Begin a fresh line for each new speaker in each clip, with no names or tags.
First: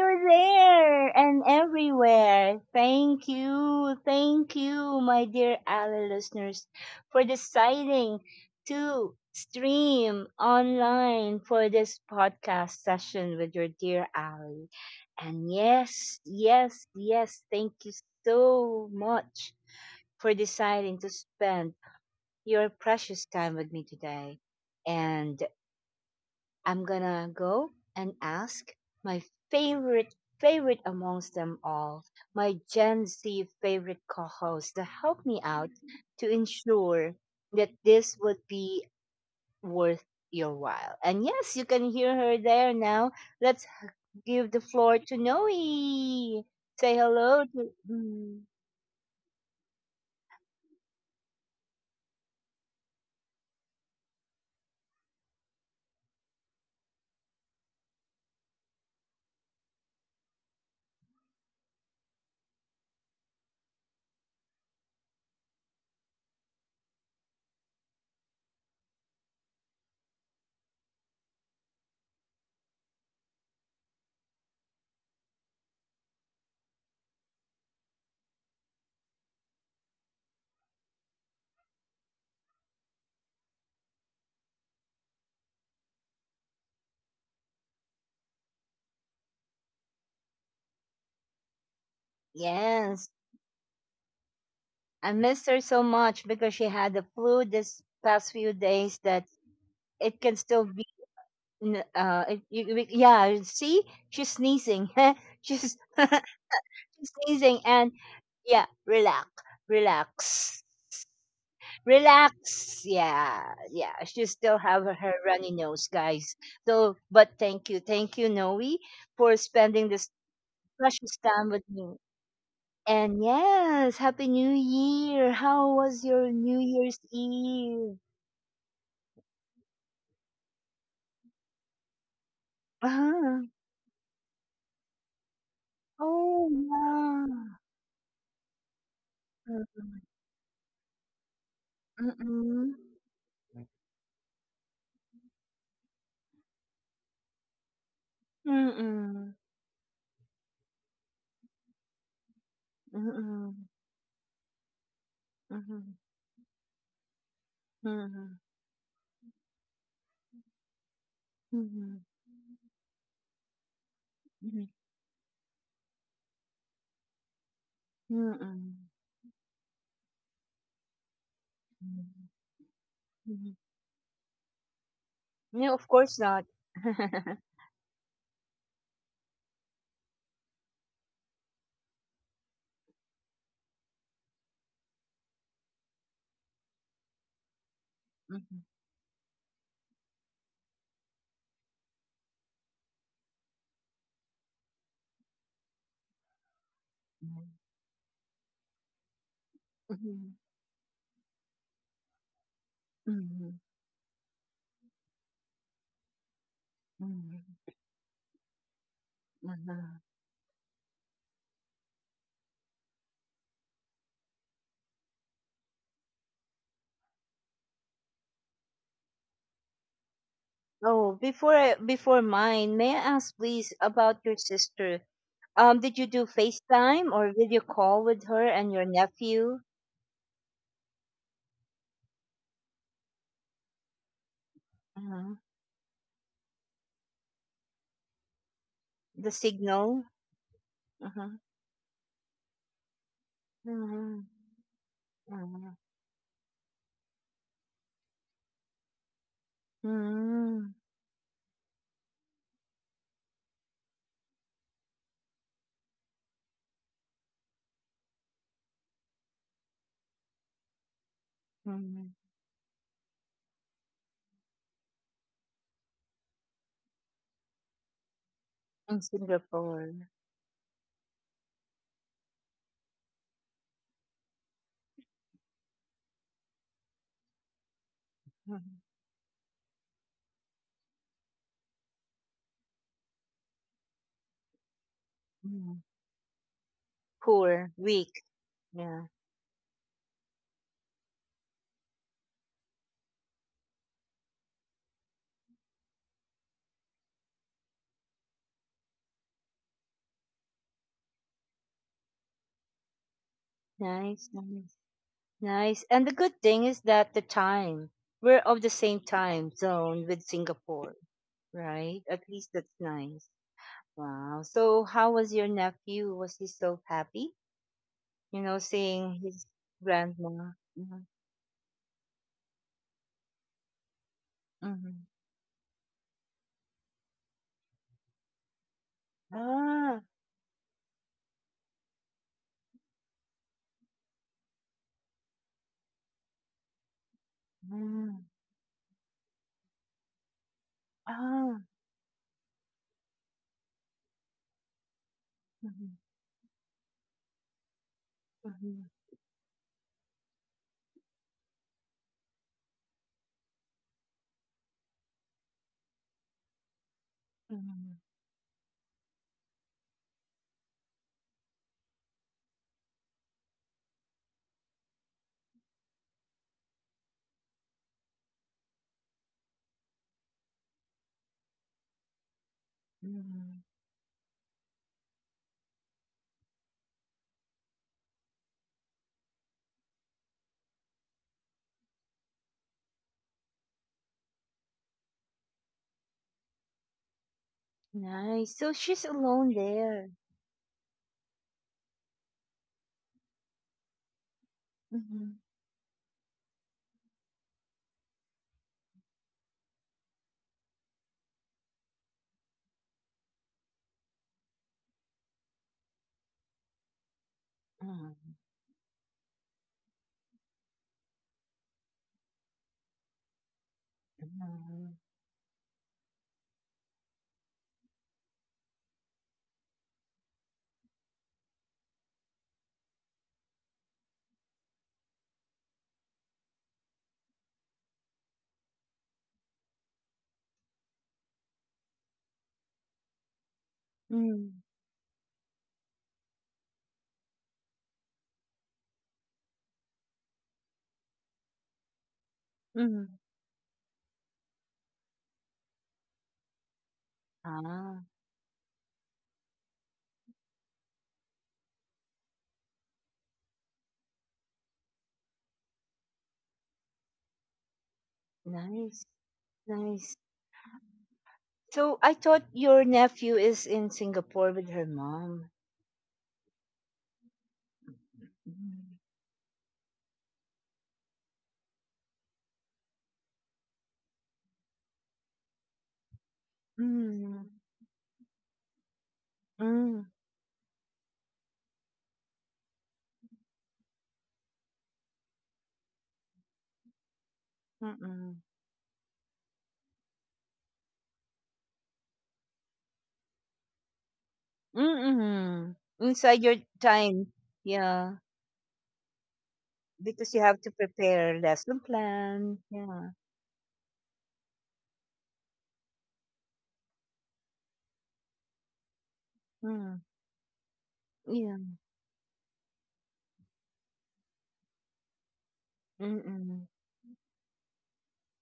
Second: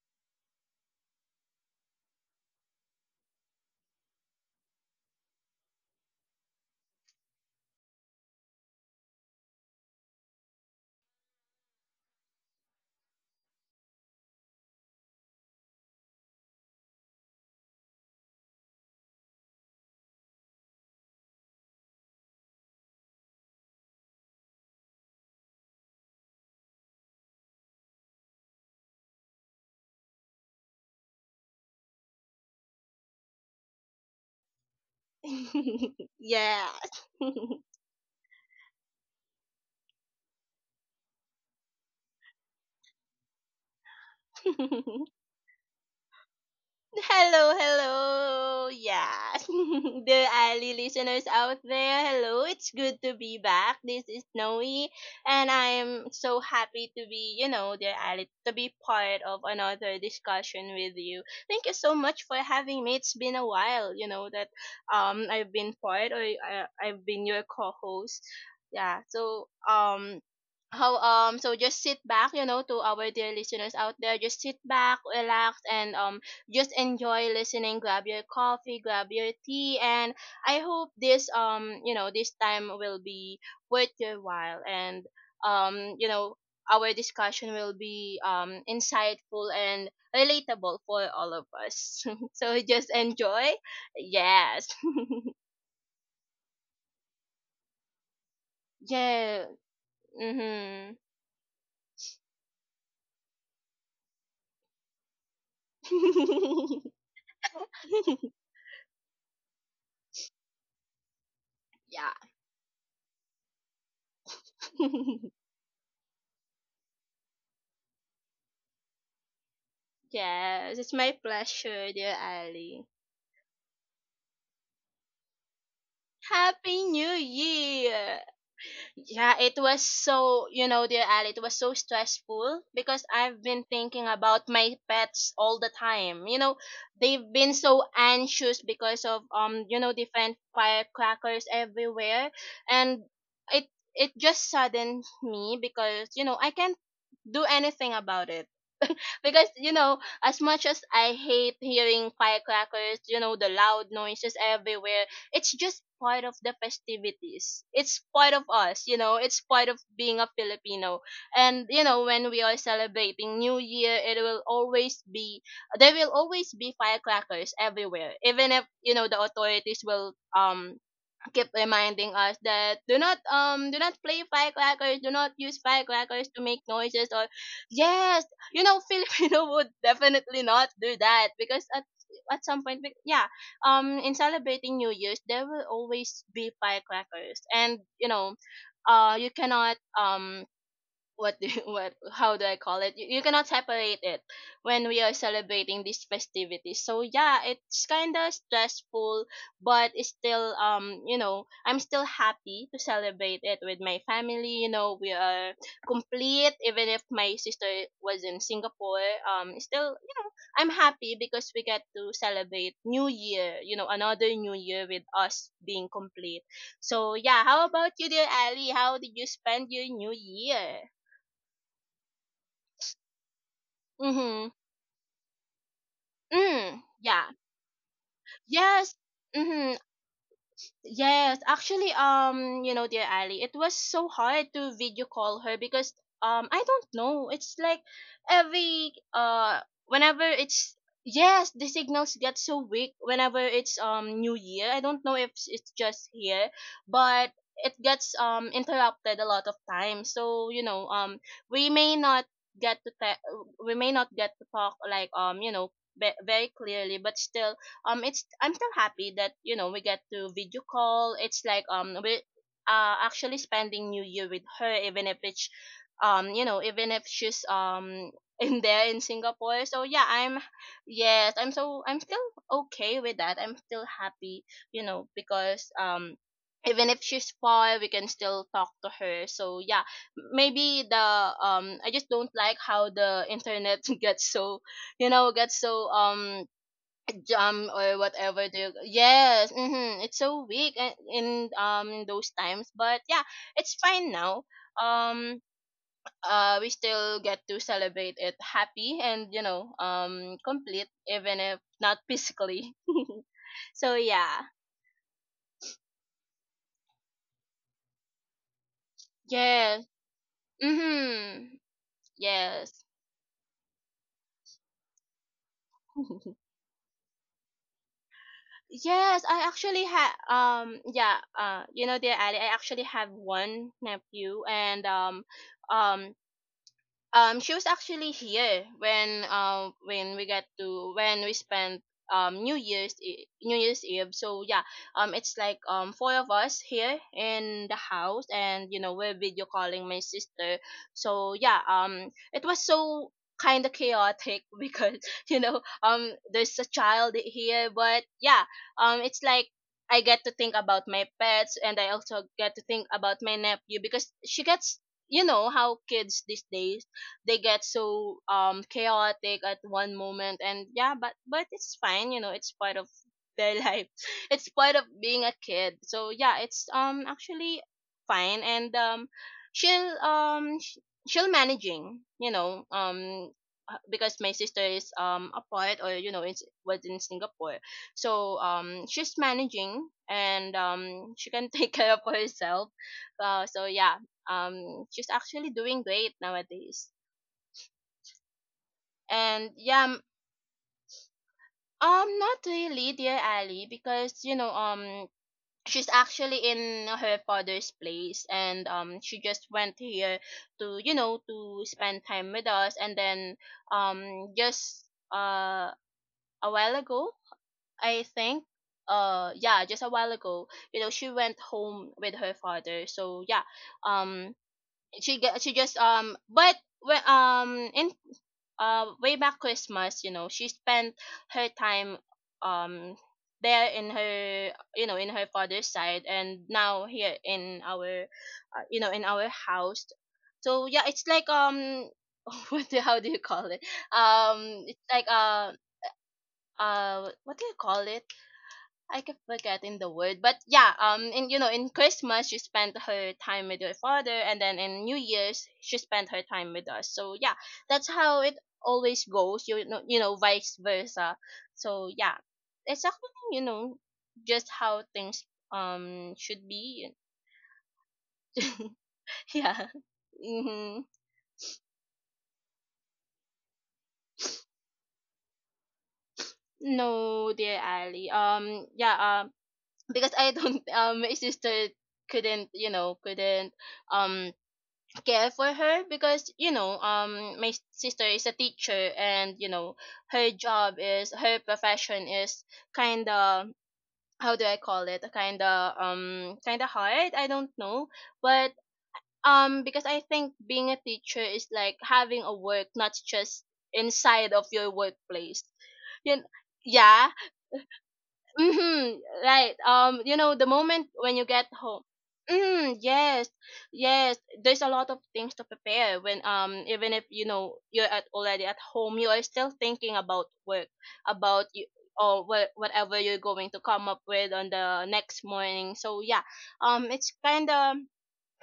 you're there and everywhere. Thank you, my dear Ally listeners, for deciding to stream online for this podcast session with your dear Ally. And yes, yes, yes, thank you so much for deciding to spend your precious time with me today. And I'm gonna go and ask my favorite favorite amongst them all, my Gen Z favorite co-host to help me out to
Yeah.
ensure that this would be worth your while. And yes, you can hear her there now. Let's give the floor to Noe. Say hello
Hello,
to
hello. Yeah. The Ali listeners out there, hello. It's good to be back. This is Noe, and I'm so happy to be, dear Ali, to be part of another discussion with you. Thank you so much for having me. It's been a while, that I've been part or I've been your co-host. Yeah. So how so just sit back, to our dear listeners out there, just sit back, relax, and just enjoy listening. Grab your coffee, grab your tea, and I hope this, this time will be worth your while. And, um you know our discussion will be insightful and relatable for all of us. So just
yes.
enjoy. Yes.
I missed her so much because she had the flu this past few days that
Yeah.
it can still
Mhm.
Yeah, see, she's sneezing. she's, she's sneezing, and yeah, relax, relax,
Yeah.
relax. Yeah, yeah. She still have her runny nose, guys. So, but thank you, Noe, for spending this
Yes, it's my
precious time with
pleasure,
me.
dear Ali.
And yes, happy New Year! How was your New
Happy
Year's
New
Eve?
Year! Yeah, it was so, dear Ali, it was so stressful because I've
Uh-huh.
been thinking about my pets all the time. You
Oh
know, they've been
yeah.
so anxious because of, different firecrackers everywhere.
Mm-mm.
And it, it just saddens me because, you know, I can't do anything about it.
Mm, mm,
Because you know, as much as I hate hearing firecrackers, you know, the
mhm,
loud noises everywhere, it's just
mhm,
part of the festivities. It's part
mhm,
of us, you know, it's part of being a Filipino. And you know,
mhm,
when we are celebrating New Year, it will
mm,
always be, there will always be firecrackers everywhere. Even if,
mhm,
you know, the authorities will keep reminding us that
mhm.
do not play firecrackers, do not use
No, of course
firecrackers to
not.
make noises or, yes, you know, Filipino would definitely not do that because at some point in celebrating New Year's there will always be firecrackers, and you know,
Mhm,
you cannot what do you, what, how do I call it? You cannot separate it when we are celebrating these festivities. So yeah,
mhm,
it's kind of stressful, but it's
mhm,
still, you know, I'm still happy to celebrate it
mhm,
with my family. You know, we are complete even if my sister
mhm.
was in Singapore. Still,
Mhm.
you know, I'm happy because we get to celebrate New Year. You know, another New Year with us being complete. So yeah, how about you, dear Ali? How did you spend your New Year?
Oh, before before mine, may I ask please about your
Mm-hmm.
sister? Did you do
Mm.
FaceTime
Yeah.
or video call with her and your
Yes.
nephew?
Mm-hmm. Yes, actually, you know, dear Ali, it was so hard to video
Mhm.
call her because I don't know. It's like every
The signal?
whenever it's,
Mhm,
yes, the signals get so weak whenever it's
mhm,
New Year. I don't know if
mhm,
it's just here, but it gets interrupted a lot of times. So you
mhm,
know, we may not get to te- we may not get to talk like, you know, very clearly, but still it's, I'm still happy that, you know, we get to video call. It's like,
mhm.
we actually spending new year with her, even if it's, you know, even if she's, in there
In
in Singapore. So yeah,
Singapore.
I'm yes, I'm still okay with that. I'm still happy, you know, because even if she's far, we can still
Mm-hmm.
talk to her. So yeah, maybe the I just don't like how the internet gets so, you know, gets
Mm.
so
Poor,
jam or
weak.
whatever. The,
Yeah.
yes, mm-hmm, it's so weak in those times, but yeah, it's fine now. um we still get to celebrate it happy and, you know, complete even if not physically. So
Nice,
yeah.
nice, nice. And the good thing is that the time, we're of the same time
Yes.
zone with Singapore,
Mm-hmm.
right? At least that's
Yes.
nice. Wow. So how was your nephew? Was he so happy? You know, seeing
Yes, I
his
actually have
grandma. Mm-hmm.
yeah, you know, dear Ali, I actually have one nephew and
Mm-hmm.
um she was actually here
Ah.
when we got to when we spent New Year's Eve. So yeah, it's like four of us here in the
Mm.
house, and you know, we're video calling my sister. So
Ah.
yeah, it was so kind of chaotic because you know,
Mm-hmm.
there's a child here, but yeah,
Mm-hmm.
it's like. I get to think about my pets, and I also get to think about my nephew, because she gets, you know, how kids these days, they get
Mm-hmm.
so chaotic at one moment and yeah, but it's fine, you know, it's part of their life. It's part of being a kid. So yeah, it's actually fine and she'll um sh- she'll managing, you know,
Mm-hmm.
because my sister is, apart, or you know, it's was in Singapore, so she's managing, and she can take care of herself. So yeah, she's actually doing great nowadays.
Nice. So she's
And
alone
yeah,
there.
not really, dear Ali, because you know,
Mm-hmm.
she's actually in her father's place, and she just went here to, you know, to spend time with us, and then just uh a while ago, I think,
Mm-hmm.
yeah, just a while ago, you know, she went home with her father. So yeah, um
Mm-hmm.
she just but when in way back Christmas, you know, she spent her time um there in her, you know, in her father's side, and now here in our, you know, in our house. So yeah, it's like what the, how do you call it?
Mm-hmm.
It's like what do you call it? I keep forgetting the word, but yeah, in you know, in Christmas she spent her
Mhm.
time with her father, and then in New Year's she spent her time with us. So yeah, that's
Ah,
how it always goes. You know, vice versa. So yeah, it's actually, you know, just how things should be.
nice,
Yeah.
nice.
Mm-hmm.
So I thought your nephew is in Singapore with her mom.
No, dear Ali. Yeah.
Mm.
Because I don't. My sister couldn't. You know, couldn't. Um care for her because you know,
Mm.
my sister is a teacher, and you know,
Mm,
her profession is kind of, how do I call it, kind of hard, I don't know,
mm-mm.
but because I think being a teacher is like having a work, not just inside of your workplace.
Mm-mm.
you kn-
Inside your
yeah.
time. Yeah.
Mm-hmm. Right. You know,
Because you
the
have to
moment when you
prepare
get
lesson
home.
plan.
Mm,
Yeah.
yes. Yes. There's a lot of things to prepare when even if, you know, you're at already at home, you are still thinking
Mm.
about work, about
Yeah.
you, or what, whatever you're going to come up with on the next morning. So yeah,
Mm-mm.
it's kinda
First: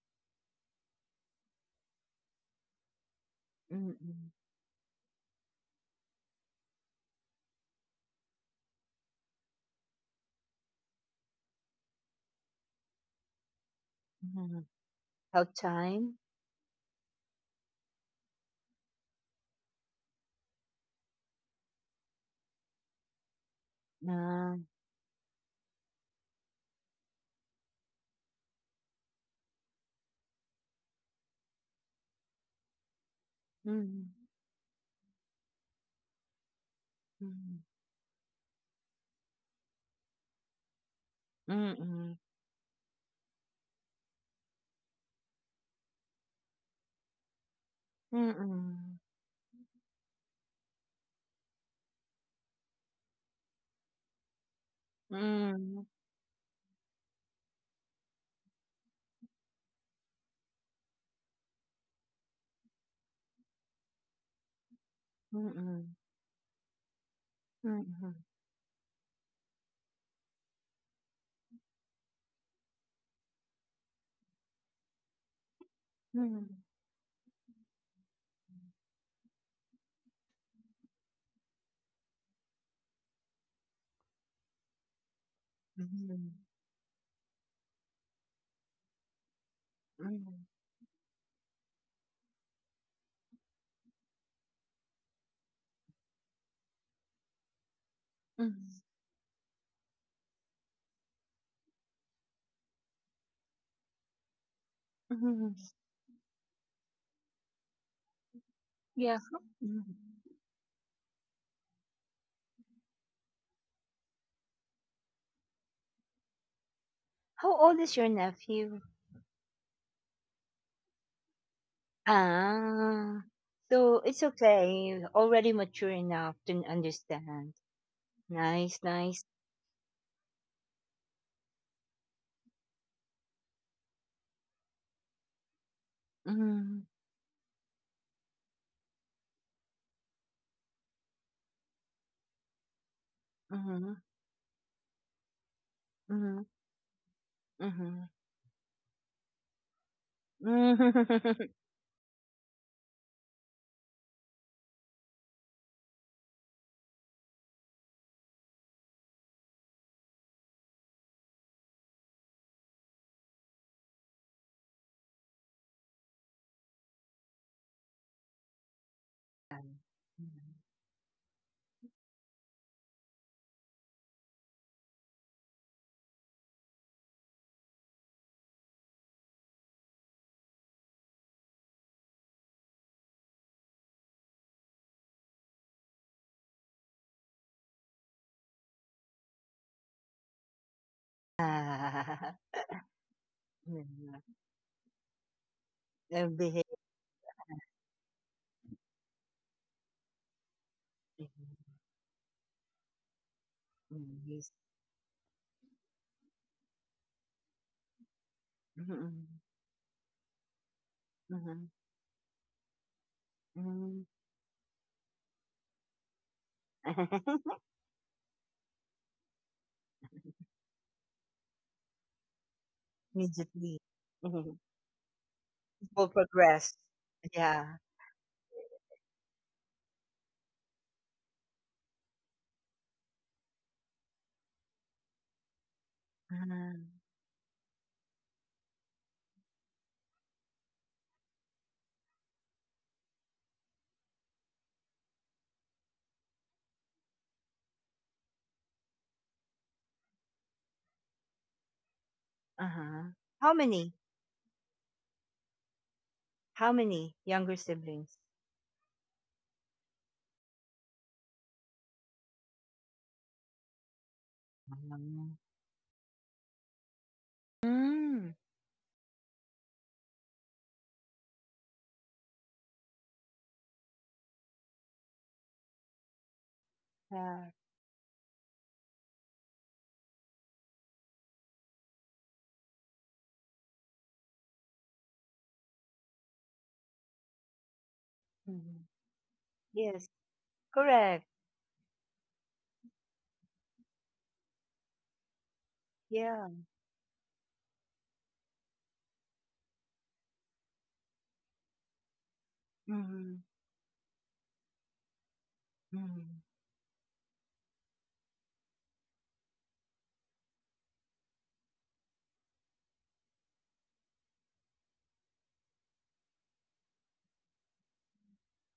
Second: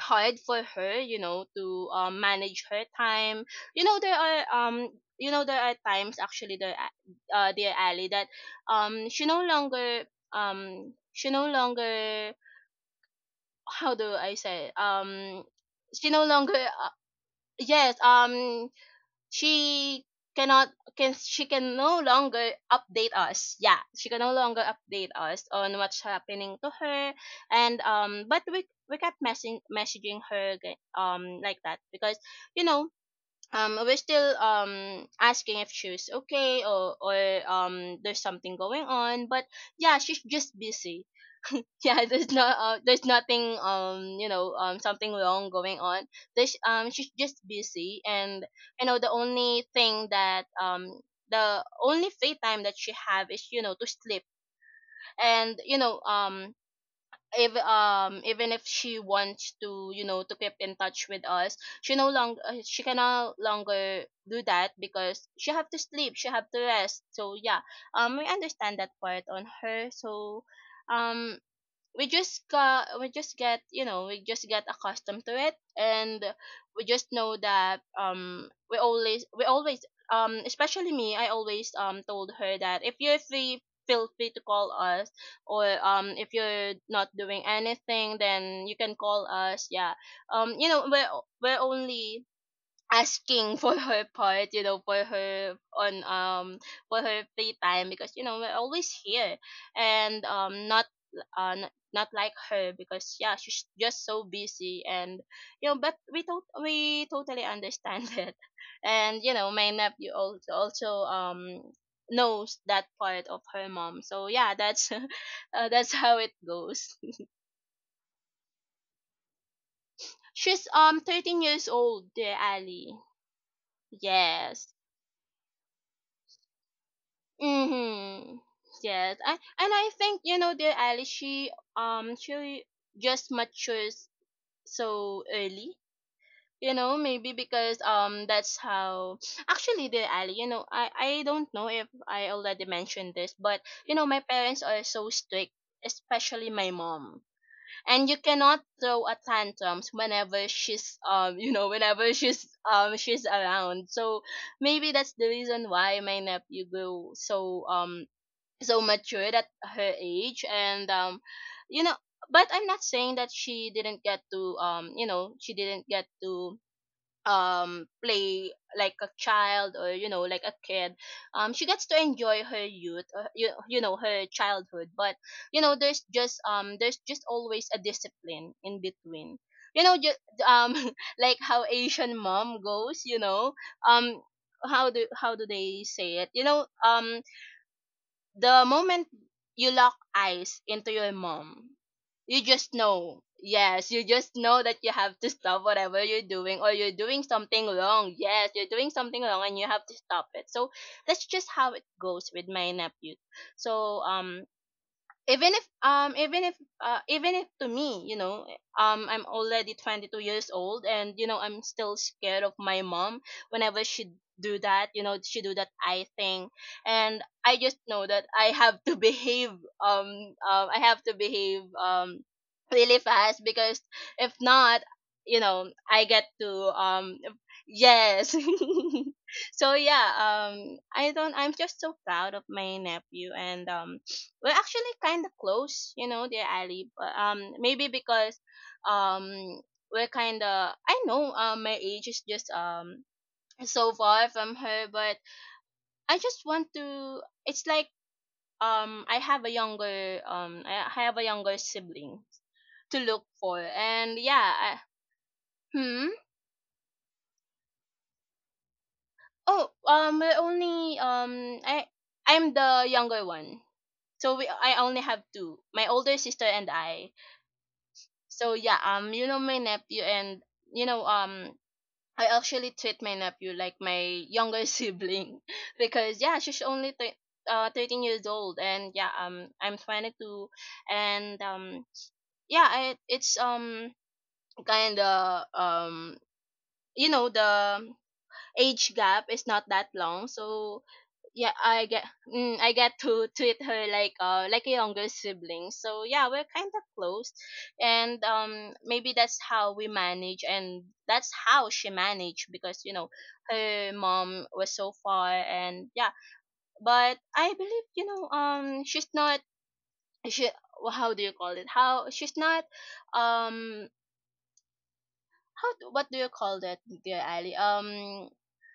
hard for her, you know, to manage her time. You know, there
Mm-mm.
are you know, there are times actually there, dear Ali, that um she no longer she no longer, how do I
mm
say,
How
she
time?
no longer, yes, she cannot can she can no longer update us. Yeah, she can no
Uh,
longer update us on what's happening to her, and but we kept messaging her like that, because you know, we're
mm.
still asking if she's okay, or
Mm.
there's something going on, but yeah, she's just busy. Yeah,
Mm-mm.
there's nothing you know, something wrong going on. There's she's just busy, and you
Mm-mm.
know, the only free time that she have is, you know, to sleep. And you
Mm.
know, if even if she wants to, you know, to keep in touch with us, she can no longer do that because she have to
Mm-mm.
sleep, she have to rest. So yeah,
Mm-mm.
we understand that part on her. So um we just get, you know, we just get accustomed to it, and
Mm-mm.
we just know that we always, especially me, I always told her that if you're free, feel free to call us, or
Mhm,
if you're not doing anything, then you can call us. Yeah,
mhm,
you know, we're only asking for her part, you know, for her on, for her free time, because you know, we're
mhm,
always here, and not, not, not like her, because yeah, she's just so busy, and
mhm.
you know, but we totally understand it.
Yeah.
And you know, my
Mhm.
nephew also, knows that part of her mom. So yeah, that's that's how it goes.
How old is your nephew?
She's 13 years old, dear Ali.
Ah, so it's
Yes.
okay. Already mature enough to understand.
Mm-hmm.
Nice,
Yes,
nice.
I, and I think, you know, dear Alice, she just matures so early. You
Mm-hmm,
know, maybe because that's how, actually, dear Ali, you know, I don't know if I already mentioned this, but
mm-hmm,
you know, my parents are so strict,
mm-hmm,
especially my mom.
mm-hmm.
And you cannot throw a tantrums whenever whenever she's around. So maybe that's the reason why my nephew grew so matured at her age and you know But I'm not saying that she didn't get to she didn't get to play like a child, or you know, like a kid. She gets to enjoy her youth, you, you know, her childhood. But you know, there's just always a discipline in between. You know, just um like how asian mom goes, you know. um how do how do they say it, you know? The moment you lock eyes into your mom,
Ah,
you just know. Yes, you
mhm.
just know that you have to stop whatever you're doing,
Behave.
or you're doing something wrong. Yes, you're doing something wrong and you have to stop it. So that's just how it goes with my nephew. So
Mhm,
um
yes.
even if um even if even if to me, you know, I'm
Mhm,
already 22 years old, and you know, I'm
mhm,
still scared of my mom whenever
mhm.
she do that. You know, she do that I thing, and I just know that I have to behave. I have to behave really fast
Immediately.
because if
Mhm.
not, you know, I
People
get to
progress.
um
Yeah.
yes. So yeah, I don't I'm just so proud of my nephew. And We're actually kind of close, you know, dear
Ah,
Ali. But maybe because um we're kind of, I know, my age is just so far from her, but I just want to. It's like I have a younger I have a younger sibling to
uh-huh.
look
How
for,
many?
and yeah. I, hmm.
How many younger siblings?
Oh, we're only, I, I'm the younger one. So we, I only have
Mm.
two, my older sister and I.
Mm.
So yeah, you know, my nephew, and you know I actually treat my nephew like my younger sibling because yeah, she's
Yeah.
13 years old, and yeah, I'm 22, and yeah, I, it's kind of, you know the
Mhm.
age gap is not that
Yes.
long, so
Correct.
yeah, I get I get to treat her like a younger sibling. So yeah,
Yeah.
we're kind of close, and maybe that's how we manage and that's how she managed because you know
Mhm.
her mom was so far. And yeah,
Mhm.
but I believe, you know, she's not, she, how do you call it, how, she's not, um how, what do you call that, dear Ali?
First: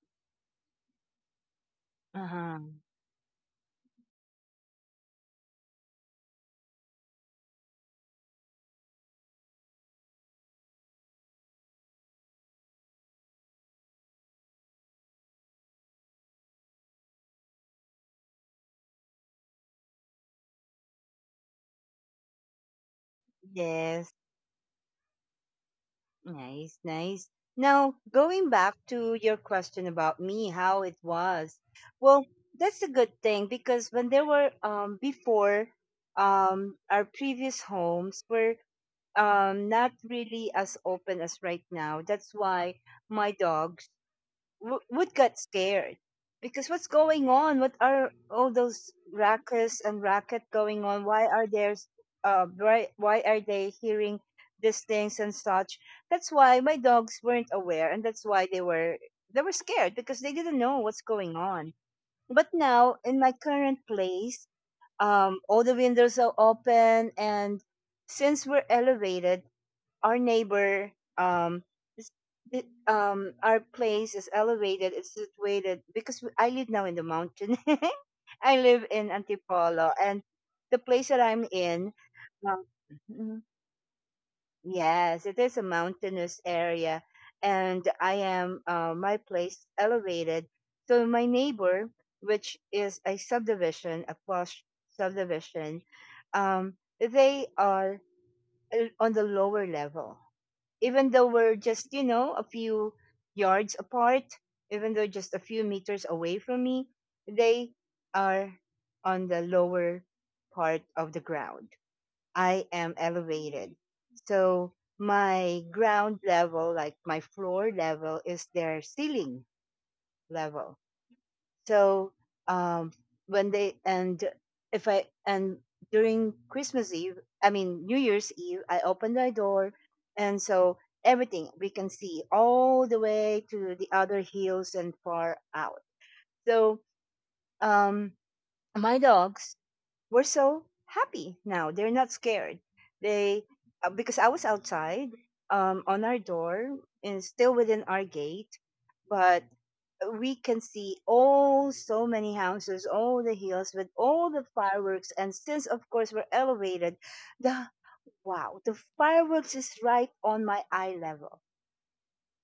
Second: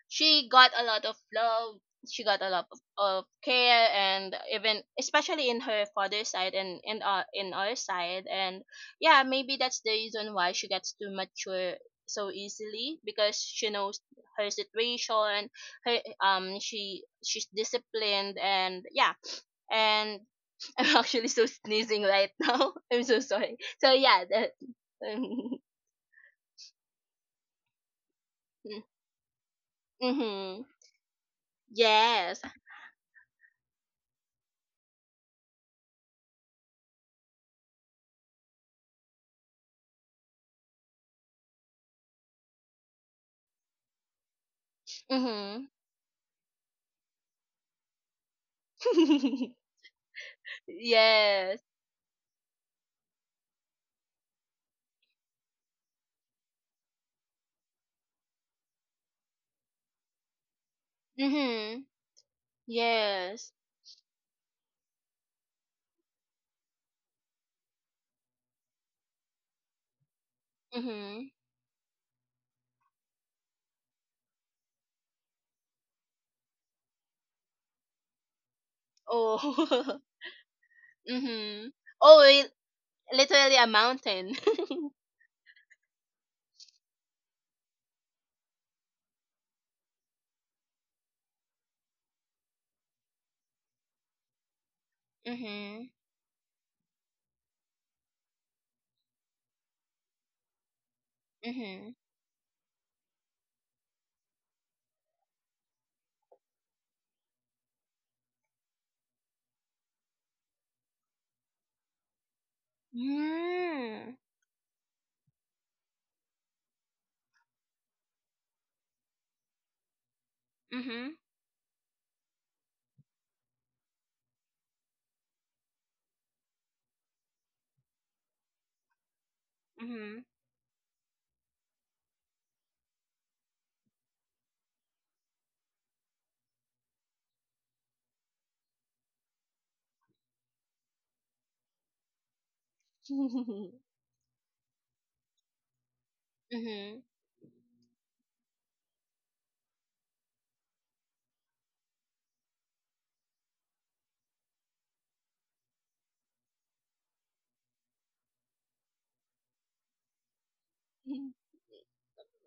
She got a lot of love, she got a
Uh-huh.
lot of care, and even, especially in her father's side and in our, in our side. And yeah, maybe that's the reason why she gets to mature so easily, because she knows her situation, her, she, she's disciplined. And yeah, and I'm actually so sneezing right now. I'm so sorry. So
Yes.
yeah, that
Nice, nice. Now, going back to your question about me,
mm-hmm.
how it was. Well,
Yes.
that's a good thing because when there were before, our previous homes were not really as open as right now. That's why my dogs would get
Mm-hmm.
scared, because what's going on, what are all those rackets and racket going on, why are
Yes.
there why are they hearing these things and such. That's why my dogs weren't aware, and that's why they were scared because they didn't know what's going on.
Mhm.
But now in my
Yes.
current place, all the windows are open. And since we're elevated, our neighbor,
Mhm.
um this, our place is elevated. It's situated because I live now in the mountain. I live in Antipolo,
Oh.
and the place that I'm
Mhm.
in,
Oh, it,
um, mhm,
literally a mountain.
yes, it is a mountainous area. And I am my place elevated. So my neighbor, which is a subdivision, a posh subdivision,
Mhm.
um they are on the lower level. Even though we're just,
Mhm.
you know, a few yards apart, even though just a few meters away from me, they are on the lower part of the ground. I am elevated.
Mm.
So my ground level, like my floor level, is their ceiling level.
Mhm.
So um, when they and if I and during Christmas Eve, I mean New Year's Eve, I opened my door,
Mhm.
and so everything we can see all the way to the other hills and far out. So um, my dogs were so happy now. They're not scared. They Because I was outside, on our door
Mhm.
and still within our gate, but we can see all so many houses, all the hills with all the fireworks. And since of course we're elevated, the wow, the fireworks is right on my eye level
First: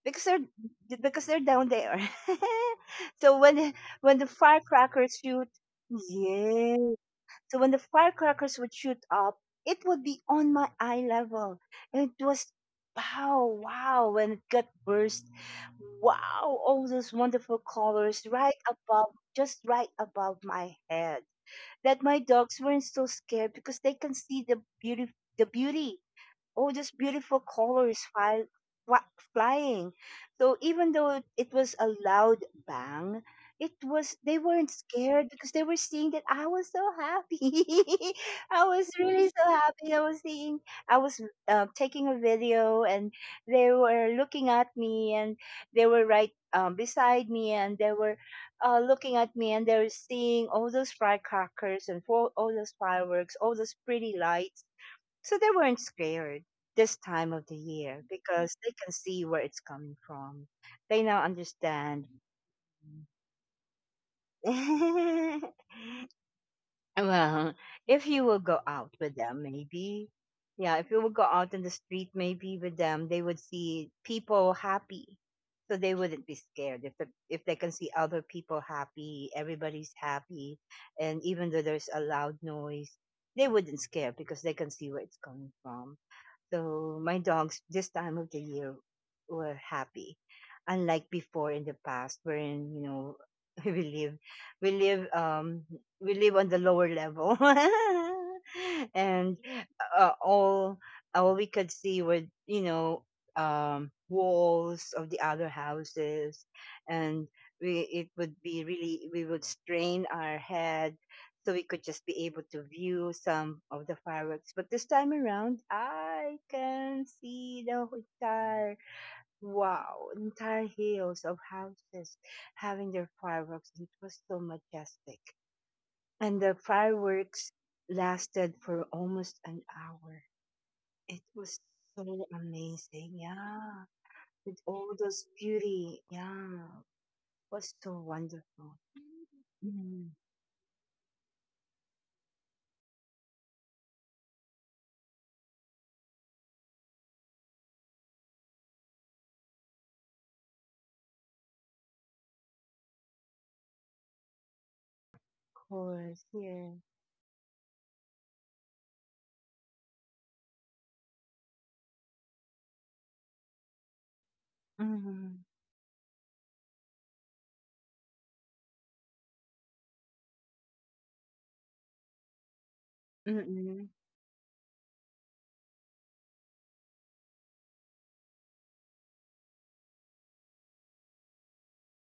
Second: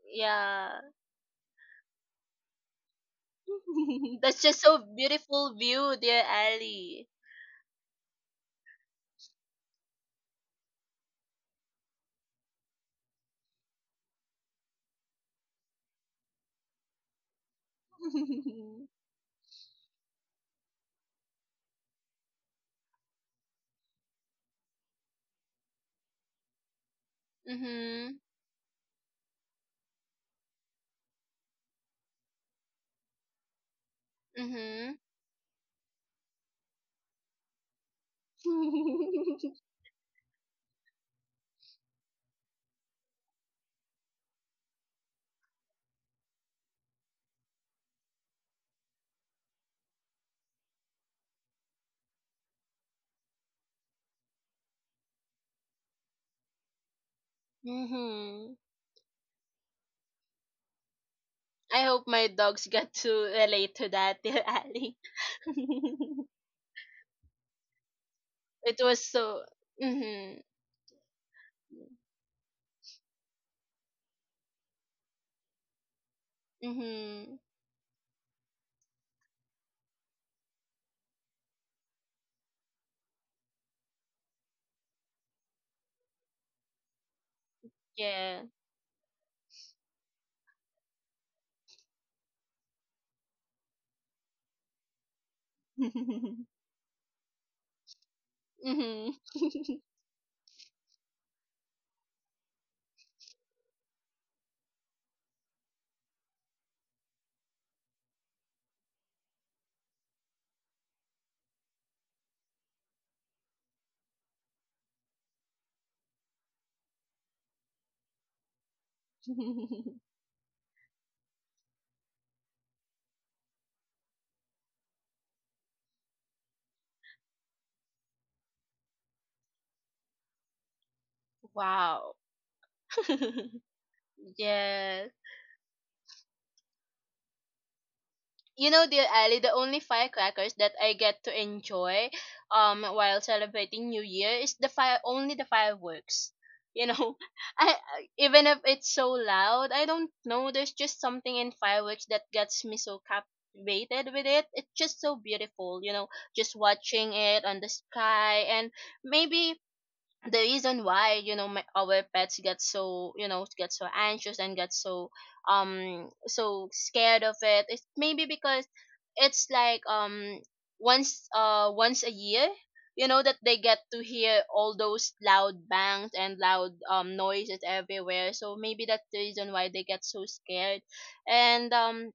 because
Yeah.
they're down there. So when the
That's just so
firecrackers shoot,
beautiful view, dear
yeah,
Ali.
so when the firecrackers would shoot up, it would be on my eye level. And it was wow, wow, when it got burst. Wow, all those wonderful colors right above, just right above my head, that my dogs weren't so scared because they can see the beauty, the beauty oh, these beautiful colors
Mhm.
fly, wa- flying. So even though it was a loud bang, it was they weren't
Mhm.
scared because they were seeing that I was so happy. I was really so happy. I was seeing, I was taking a video, and they were looking at me, and they were right beside me, and they were looking at me, and they were seeing all those firecrackers and all those fireworks, all those pretty lights, so they weren't scared this time of the year because
Mhm.
they can see where it's coming from. They now
I
understand.
hope my dogs got to relate to that, dear Ali.
Well, if you will go
It
out
was
with them,
so
maybe.
mhm,
Yeah, if you will go out in the street, maybe with them, they would see people happy. So they wouldn't be scared if
mhm,
they can see other people happy, everybody's happy, and even though there's a loud noise, they wouldn't scare because they can see where it's coming from. So my dogs this time of the
yeah,
year were happy, unlike before in the past, wherein we live, we live, um, we live on the lower level,
mhm,
and uh, all all we could see were, walls of the other houses, and we it would be really we would strain our head so we could just be able to view some of the fireworks. But this time around, I can see entire hills of houses having their fireworks. It was so majestic, and the fireworks lasted for almost an hour. It was
wow,
so amazing, yeah. With all
yes.
those beauty, yeah, it was so
You
wonderful.
know, dear Ali, the only
Mm, of
firecrackers that I get to enjoy while celebrating New Year is the fire, only the fireworks. You know, I- even if it's so loud, I don't know, there's just something in fireworks that gets me so captivated with it. It's just so beautiful, you know,
course,
just
yeah.
watching it on the sky. And maybe the reason why, you know, my, our pets get so, you know, get so anxious and get so
Mm-hmm.
so scared of it is maybe because it's like once once a year, you know, that they get
Mm-hmm.
to hear all those loud bangs and loud noises everywhere, so maybe that's the reason why they get so scared. And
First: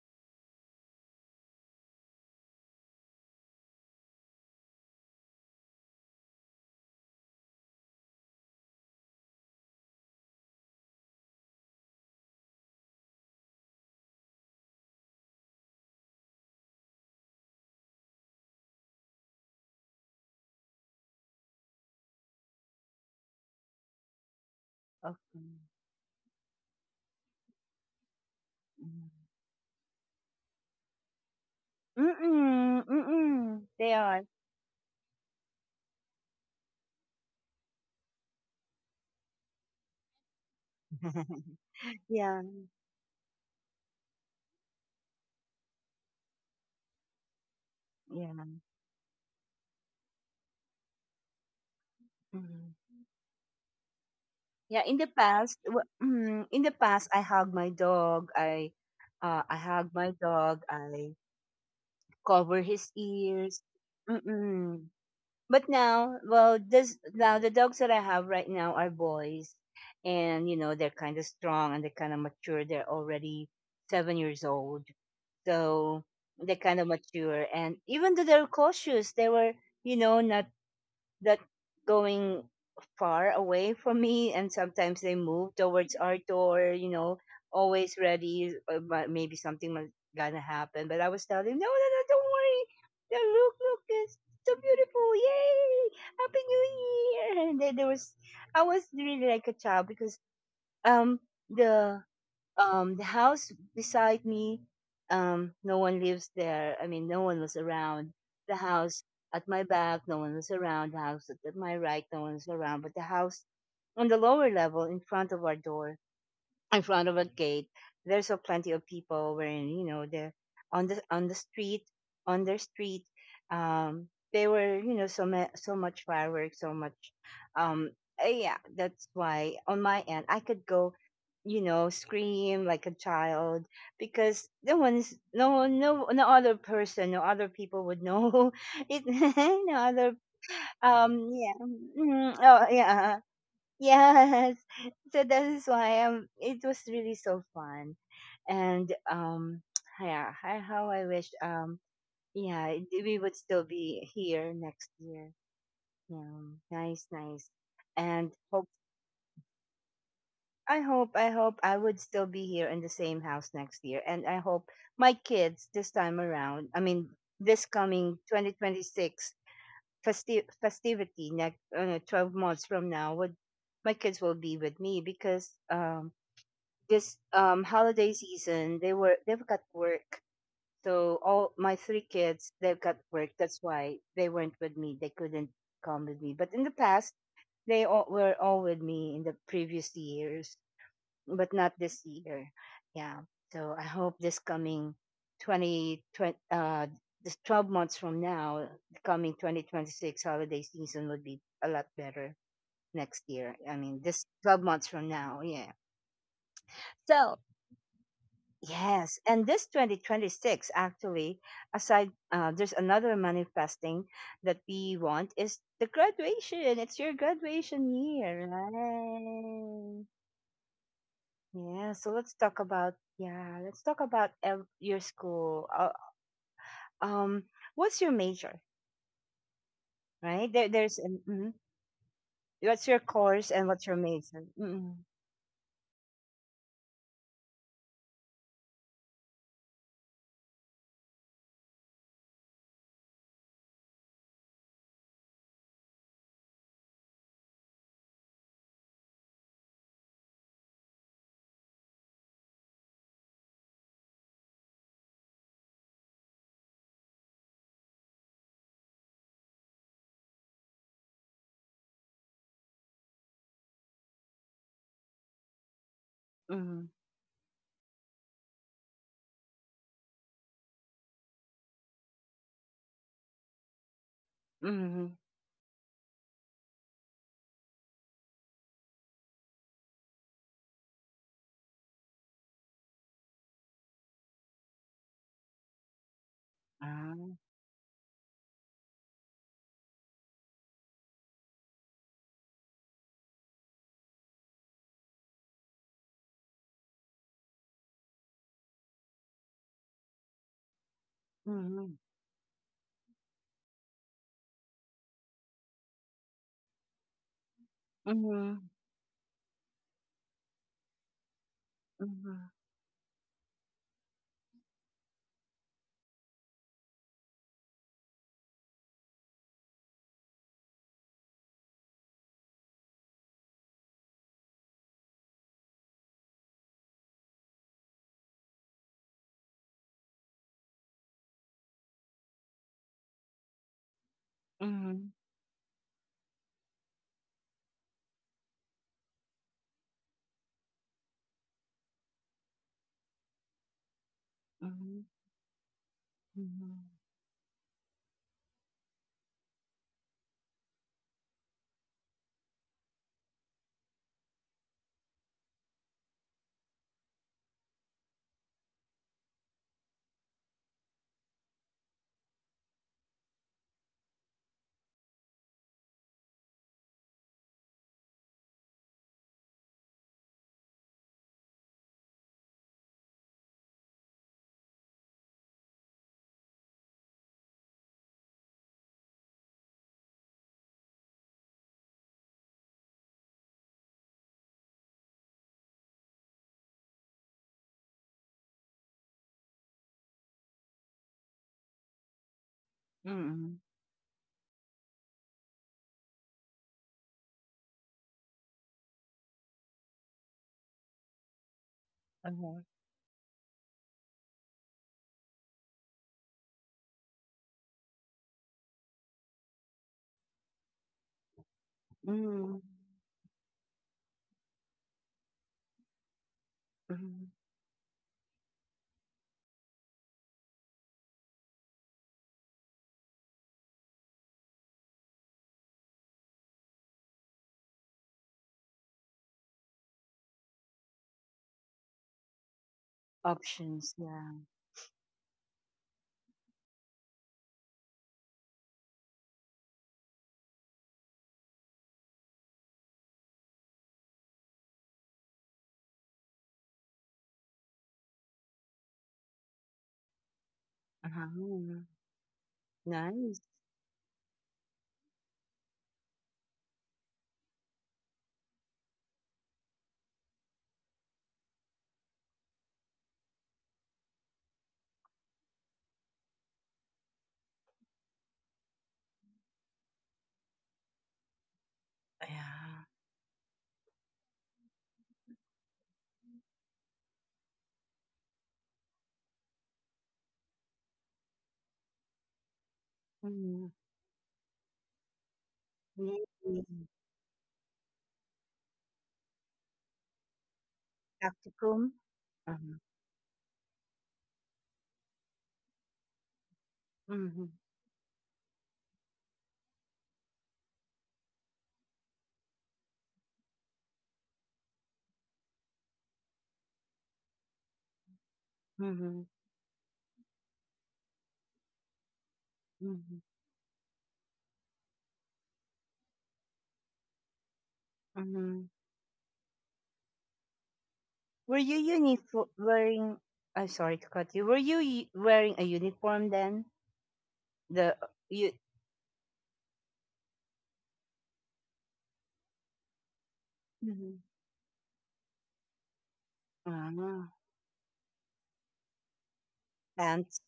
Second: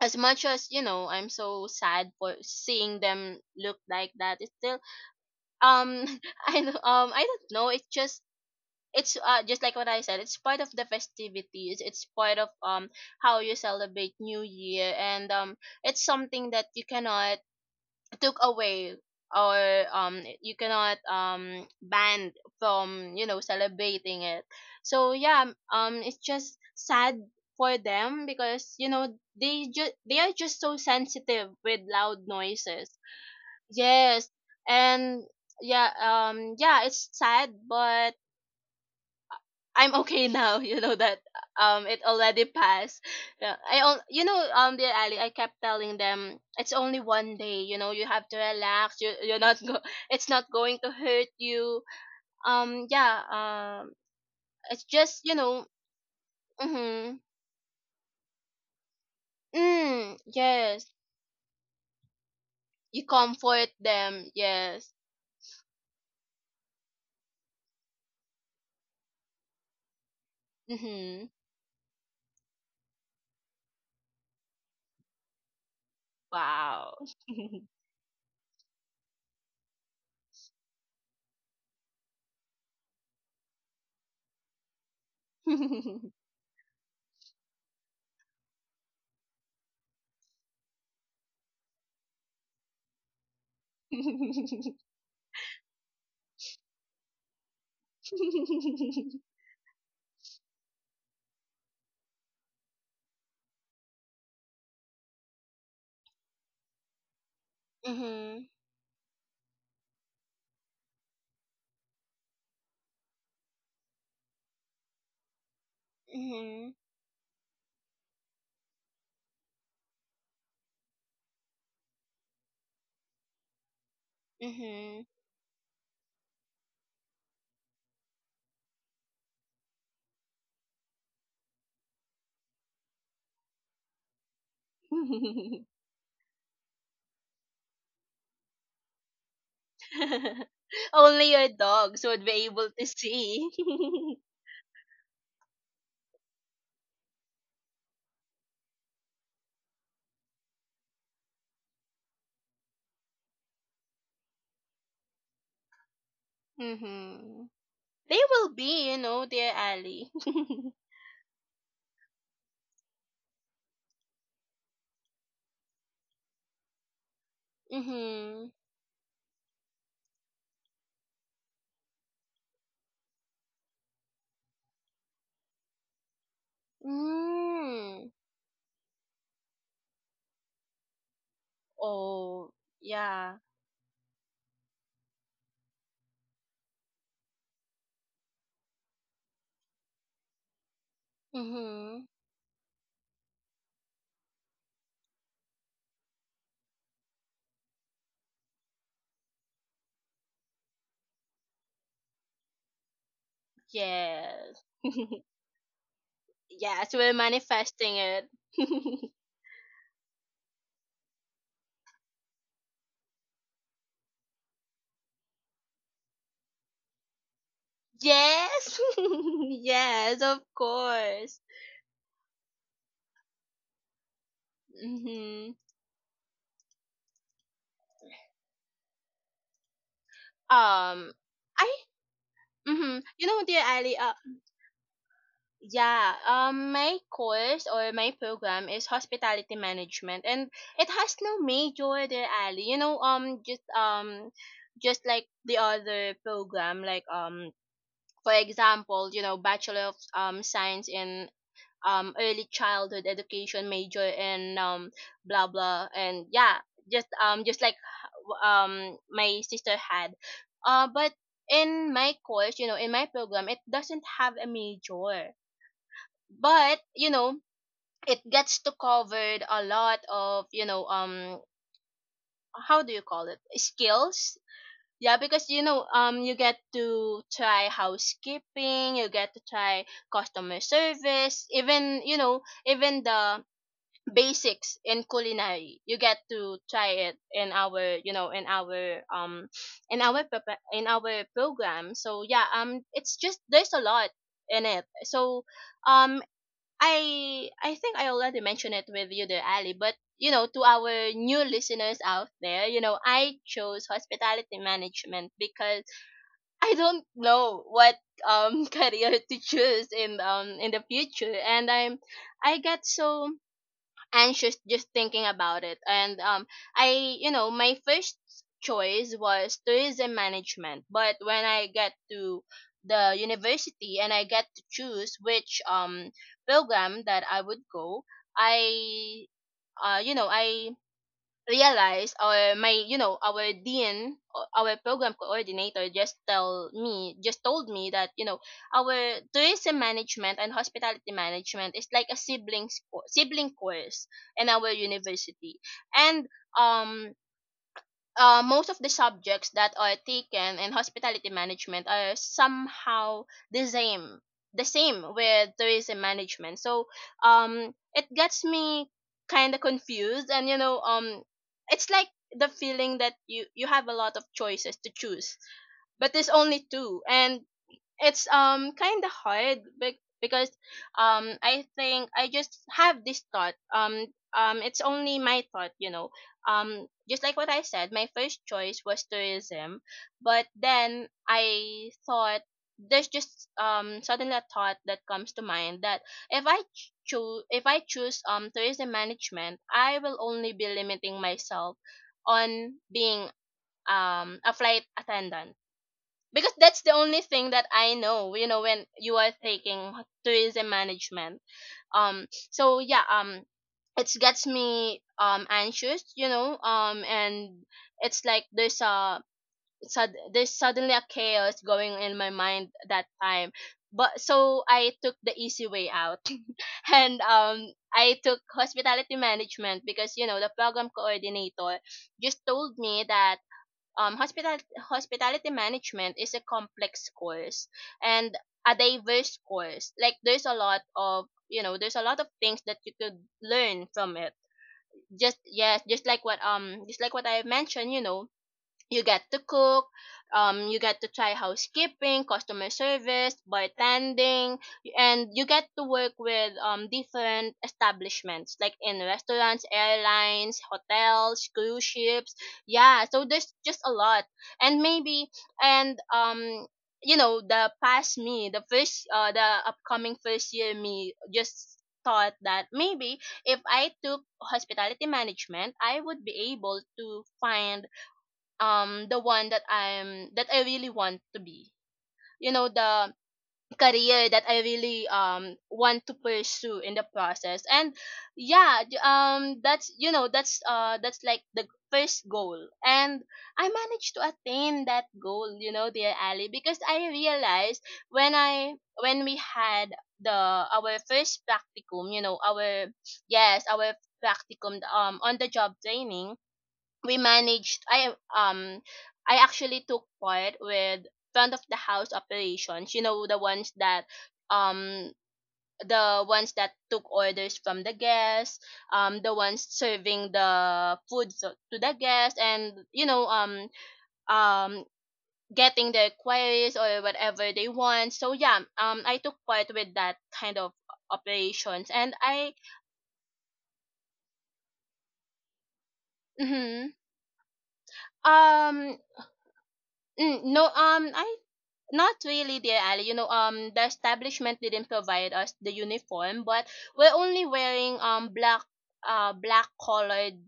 as much as, you know, I'm so sad for seeing them look like that, it's still, um I don't know, it's just, it's uh, just like what I said, it's part of the festivities. It's part of how you celebrate New Year, and it's something that you cannot took away, or you cannot ban from, you know, celebrating it. So yeah,
Okay.
it's just sad for them because you
Mm.
know they just, they are just so sensitive with loud
Mm,
noises.
mm, they are.
Yes, and yeah, yeah, it's sad, but I'm okay now. You know that it
Yeah,
already passed. Yeah, I, you know, dear Ali, I kept telling them it's only one day. You know, you have
yeah.
to relax. You, you're not go- it's not going to hurt you.
Mhm.
Yeah,
Yeah,
it's
in the
just, you
past,
know,
in the past,
mm-hmm.
I hug my dog. I hug my
Mm,
dog.
yes,
I cover his
you
ears.
comfort them,
Mm-mm.
yes.
But now, well, this now the dogs that I have right now are boys, and you know they're kind of
Mm-hmm.
strong and they're kind of mature. They're already 7 years old. So they kind of
Wow.
mature. And even though they're cautious, they were, you know, not that going far away from me. And sometimes they moved towards our door, you know, always ready. But maybe something was gonna happen. But I was telling them, no, no, no, don't worry. No, look, look, it's so beautiful. Yay! Happy New Year. And I was really like a child because, um, the house beside me, no one lives there, I mean no one was around.
Mhm,
The house at my back, no one was around. The house at my right, no one was around. But the house on the lower level, in front of our door,
mhm,
in front of a gate, there's a plenty of people wearing, you know, the street, on their street. They were, you
mhm,
know, so much fireworks, so much. Um, yeah, that's why on my end I could go, you know, scream like a child because no one's no one- no no other person, no other people would know it. no other
Only your
yeah
dogs would be
mm, oh
able to
yeah.
see.
Yes, so that is why it was really so fun, and yeah, how I wish, yeah, we would still be here next year. Yeah, nice,
Mm-hmm.
nice.
They
And
will
hope
be, you know, dear Ali.
I hope I hope I would still be here in the same house next year, and I hope my kids this time around, I mean this coming
Mm-hmm.
2026 festivity, next 12 months from now, would my kids will be with me. Because this holiday
Mm.
season they've got work. So all my three kids,
Oh,
they've got work,
yeah.
that's why they weren't with me. They couldn't come with me, but in the past they all were all with me in the previous years, but not this
Mm-hmm.
year. Yeah. So I hope this coming 2020 20, this 12 months from now, the coming 2026 holiday season would be a lot better next year. I mean this 12
Yes.
months from now. Yeah.
Yes, we're
So
manifesting it.
yes, and this 2026 actually, aside, there's another manifesting that we want is the graduation. It's your graduation year,
Yes.
right?
Yes, of course.
Let's talk about your
Mm-hmm.
school. Um, what's your major, right? There, there's
Um,
an, mhm.
I,
What's
mm-hmm.
your
You know,
course
dear
and what's
Ali,
your major? Mm-hmm,
yeah, my course or my program is hospitality management, and it has no major there, Ali. You know, just like the other program, like for example, you know, Bachelor of Science in early childhood education major in blah blah, and yeah, just like my sister had, but in my course, you know, in my program, it doesn't have a major.
mm-hmm,
But you know, it gets to covered a lot of, you know, how do you call it, skills.
mm-hmm,
Yeah, because you know, you get to try housekeeping, you get to try customer service even, you know, even the basics in culinary, you get to try it
ah,
in our, you know, in our in our in our program. So yeah, it's just there's a lot in it. So um I think I already mentioned it with you there, Ali, but you know, to our new
mm-hmm,
listeners out there, you know, I chose hospitality management because I don't know what
mm-hmm,
career to choose in the future, and I'm,
mm-hmm,
I get so anxious just thinking about it. And I, you know, my first choice was tourism management. But when I get to the university and I get to choose which program that I would go, I, you know, I realized our, my, you know, our our
mm-hmm,
program coordinator just told me that you know our tourism management and hospitality management is like a sibling sibling course in our
mm-hmm.
university. and
mm-hmm.
um most of the subjects that are taken in hospitality management are somehow the same the same with tourism management. So it gets me kind of confused. And you know, it's like the feeling that you have a lot of choices to choose, but there's only two. And it's kind of hard, because I think I just have this thought. Um, it's only my thought, you know. Just like what I said, my first choice was tourism, but then I thought there's just suddenly a thought that comes to mind that if I choose, if I choose tourism management, I will only be limiting myself on being
mm-hmm.
a flight attendant, because that's the only thing that I know, you know, when you are taking tourism management.
Uh-huh.
So yeah, it gets me anxious, you know, and it's like there's a there's suddenly a chaos going in my
Mm.
mind that time. But so I took the easy way out, and
Mhm.
I took hospitality management because you know the program coordinator just told me that um, hospital- hospitality management is a complex course and a diverse course. Like there's a lot of, you know, there's a lot of things that you could learn
Options,
from
yeah.
it. Just, yes, just like what um, just like what I mentioned, you know, you get to cook, you get to try housekeeping, customer service, bartending, and you get to work with different establishments like in restaurants, airlines, hotels,
Uh-huh.
cruise ships. Yeah, so
Nice.
there's just a lot. And maybe, and you know, the past me, the first, the upcoming first year me just thought that maybe if I took hospitality management, I would be able to find the one that I'm, that I really want to be. You know,
Yeah.
the career that I really want to pursue in the process. And yeah, d- that's you know, that's like the first goal. And I
Mhm.
managed to attain that goal, you know, dear
Yay.
Ali, because I realized when I when we had the our first
Practicum.
practicum, you know,
Uh-huh.
our, yes, our practicum, on the job training. We
Mhm.
managed um I actually took part with front of the house operations, you know, the ones that, um took orders from the guests,
Mhm.
the ones serving the food, to the guests, and,
Mhm.
um, getting their queries or whatever they want. So yeah,
Mhm.
I took part with that kind of
Were you
operations. and I,
uniform wearing? I'm sorry to cut you. Were you wearing a uniform then?
mm-hmm,
The you
um, mm, no, I not really, dear Ali. You know, the
Mhm.
establishment didn't provide us the uniform, but we're
Ah.
only wearing black, black
Pants.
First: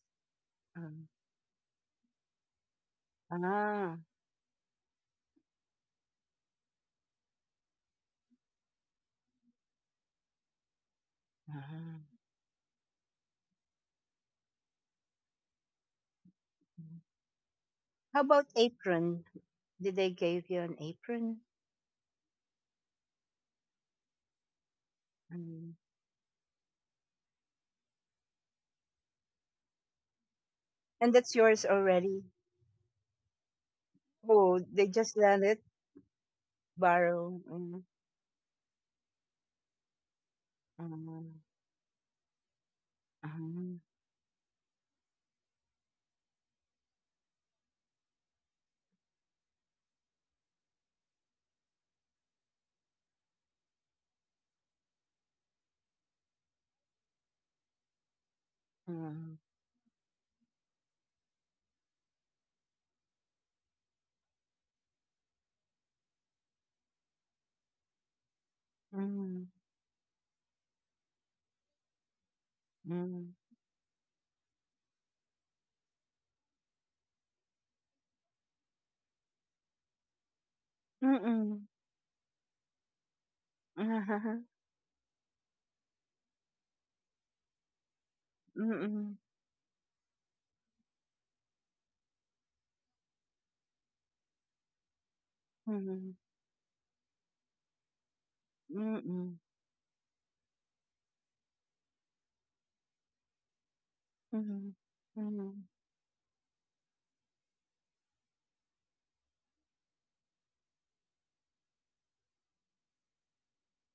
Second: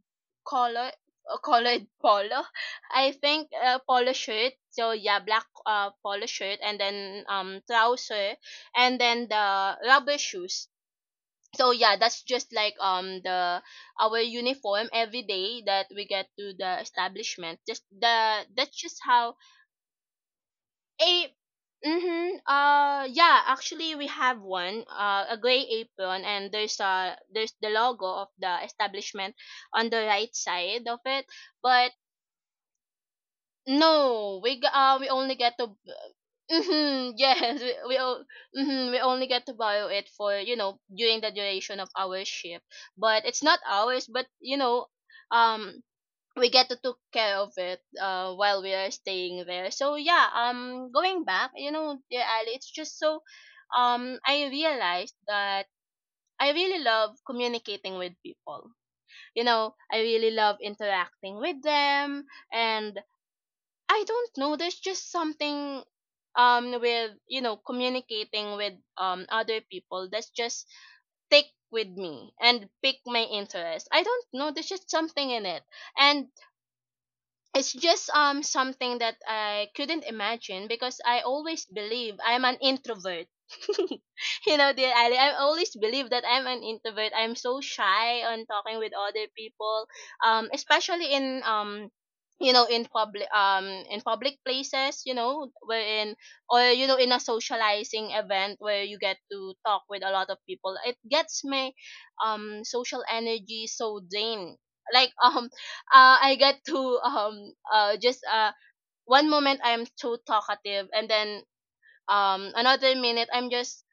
color
Um,
colored polo, I think,
Ah.
polo shirt. So yeah, black, polo shirt, and then trouser, and then the rubber shoes. So yeah,
Ah.
that's just like the our uniform every day that we get to the
Mhm.
establishment. Just
How about
the that's just
apron?
how
Did they give you an
a
apron?
mhm. Yeah, actually we have one, a gray
Mhm.
apron, and there's the logo of the establishment on the right side of
And
it.
that's yours
But
already.
no,
Oh, they
we
just
only
let
get
it
to, mhm,
borrow.
yes,
Mm,
mhm, we only get to borrow it for, you know, during
mm,
the duration of our shift. But it's not
mm,
ours, but you know, um we get to took care of it, while we are staying there. So yeah, going back, you know, dear Ali, it's just so, I realized that I really love communicating with people. You know, I really love interacting with them, and I don't know, there's just something, with communicating with
mm,
other people, that's just stick with me and pick my
mm,
interest. I don't know, there's just something in it, and it's just something that I couldn't imagine, because
mm,
I
mm,
always believe I'm an introvert.
mm,
You know, dear Ali, I always believe that I'm an introvert. I'm so shy on talking with
mm,
other people, especially in, in public, in public places, you know,
mm,
wherein, or, you know, in a socializing event, where you get to talk with a lot of people. It gets my social energy so drained,
mm,
like,
mm,
I got to, um just one moment I'm too talkative, and then, another minute I'm just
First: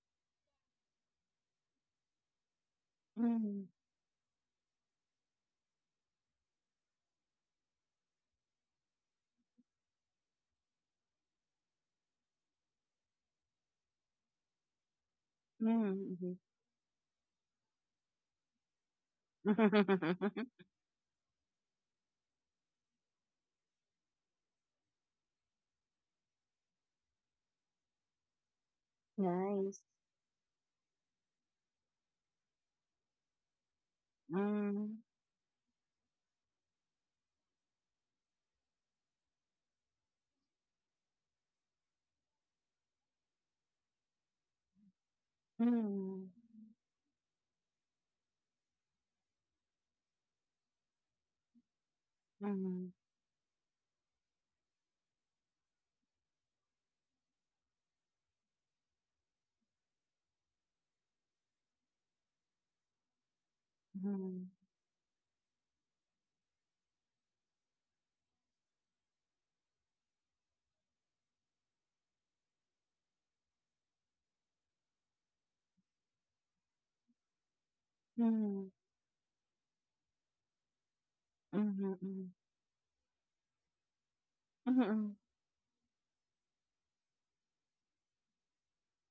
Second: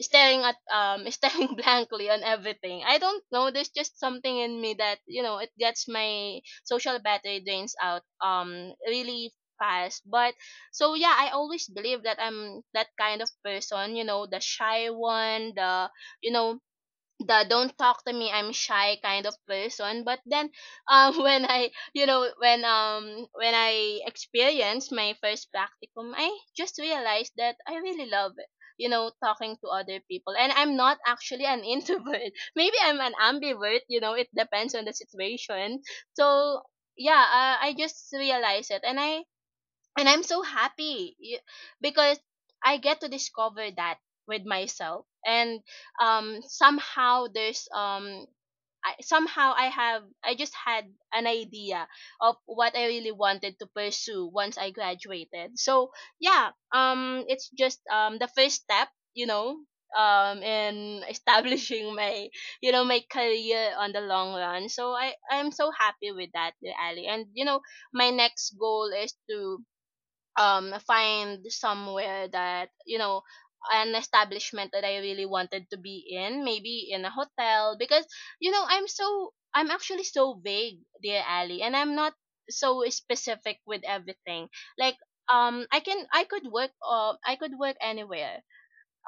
staring at staring blankly on everything. I don't know. There's just something in me that, it gets my social battery drains out really fast. But so yeah, I always believe that I'm that kind of person. You know, the shy one,
mm,
the,
mm,
you
mm.
know don't talk to me, I'm shy, kind of person. But then, when I you know when I experienced my first practicum, I just realized that I really love it, talking to
Nice.
other people, and I'm not actually an, introvert. Maybe I'm an ambivert, it depends on the
Mm,
situation. So yeah, I just realized it, and I'm so happy, because I get to discover that with myself. And
mm,
somehow there's I, somehow I have I just had an idea of what I
mm,
really wanted to pursue once I graduated. So yeah, it's just the first step, you know, in establishing my, my career on the long
mm,
run. So I'm so happy with that, Ali. And you know, my next goal is to find somewhere, that you know an establishment that I really wanted to be in, maybe in a hotel. Because you
mm,
know, I'm actually so vague, dear
mm,
Ali, and
mm,
I'm not
mm.
so specific with everything. Like, I could work anywhere,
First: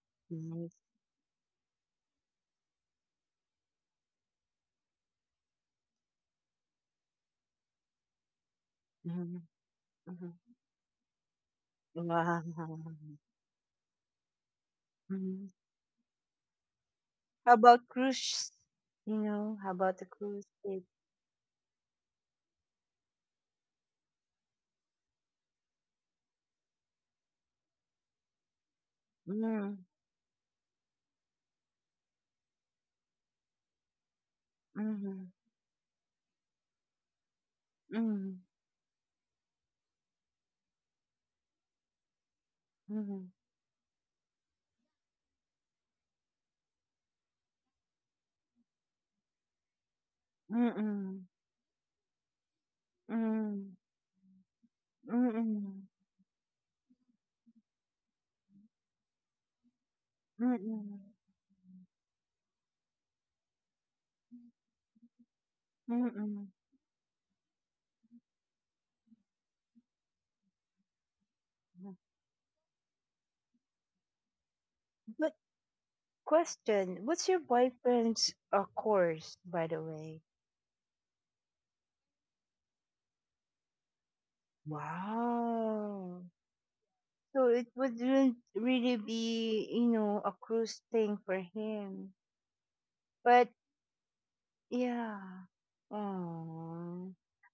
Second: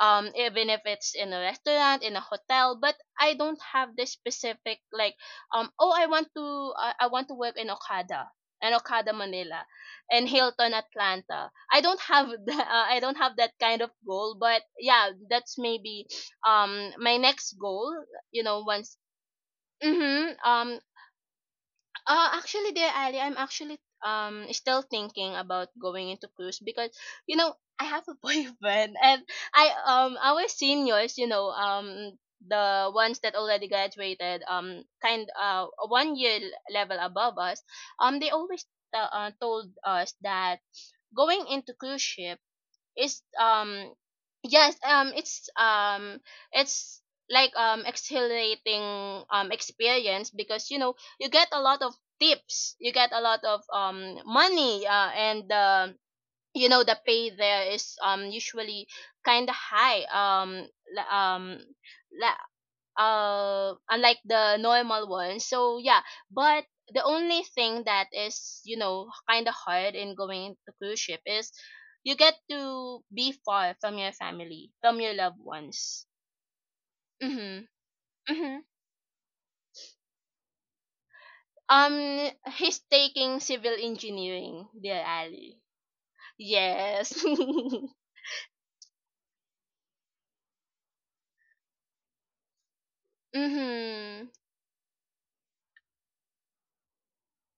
even if
Nice.
it's in a restaurant, in a hotel. But I don't have this specific, like, oh, I want to, work in Okada, and
Mm,
Okada
mm.
Manila, and
mm.
Hilton Atlanta. I don't have,
Wow.
I don't have that kind of goal. But yeah,
Mm.
that's maybe my
How
next
about
goal. You
cruise?
know once
You know, how about the
Mm-hmm.
cruise ship?
Actually, dear Ali, I'm actually still thinking about going into cruise, because you know, I have a boyfriend. And I
Mm,
our seniors, you know, the ones that already graduated,
mm-hmm,
kind 1 year level above us, they
mm-hmm,
always told us that going into cruise ship is,
mm-hmm,
yes, it's like, exhilarating, experience. Because you know,
mm-hmm,
you get a lot of tips, you get a lot of
mm
money, and
mm
you know, the pay there is usually kind of high,
mm
la- um la- unlike the normal one. So yeah,
mm-hmm.
but the only thing that is, you know, kind of hard in going to cruise ship is you get to be far from your family, from your loved
But
ones.
question, what's your
Mhm,
boyfriend's
mhm.
course, by the way?
um he's taking civil engineering, dear Ali.
Wow.
Yes.
So it wouldn't really be, you know, a cruise thing for him. But
Mhm.
Yeah. Aw.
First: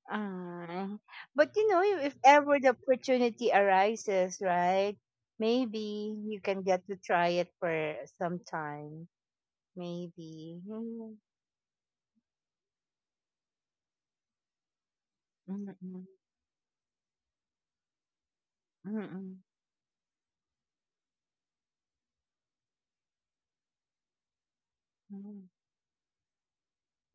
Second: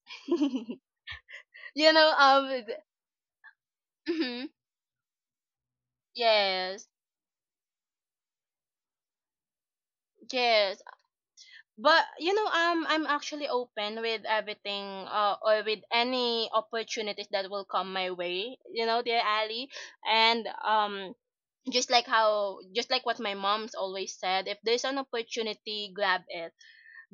Ah. But you know,
you
if
know
if
um
ever the
th-
opportunity arises,
mhm,
right? Maybe you can get
yes,
to try it for some time. Maybe.
yes.
Mm,
But you know, I'm actually open with everything, or with
mm-mm,
any opportunities that will come my way. You know, dear
mm-mm,
Ali. And, just like what my mom's always said, if there's an
mm, mm
opportunity, grab it,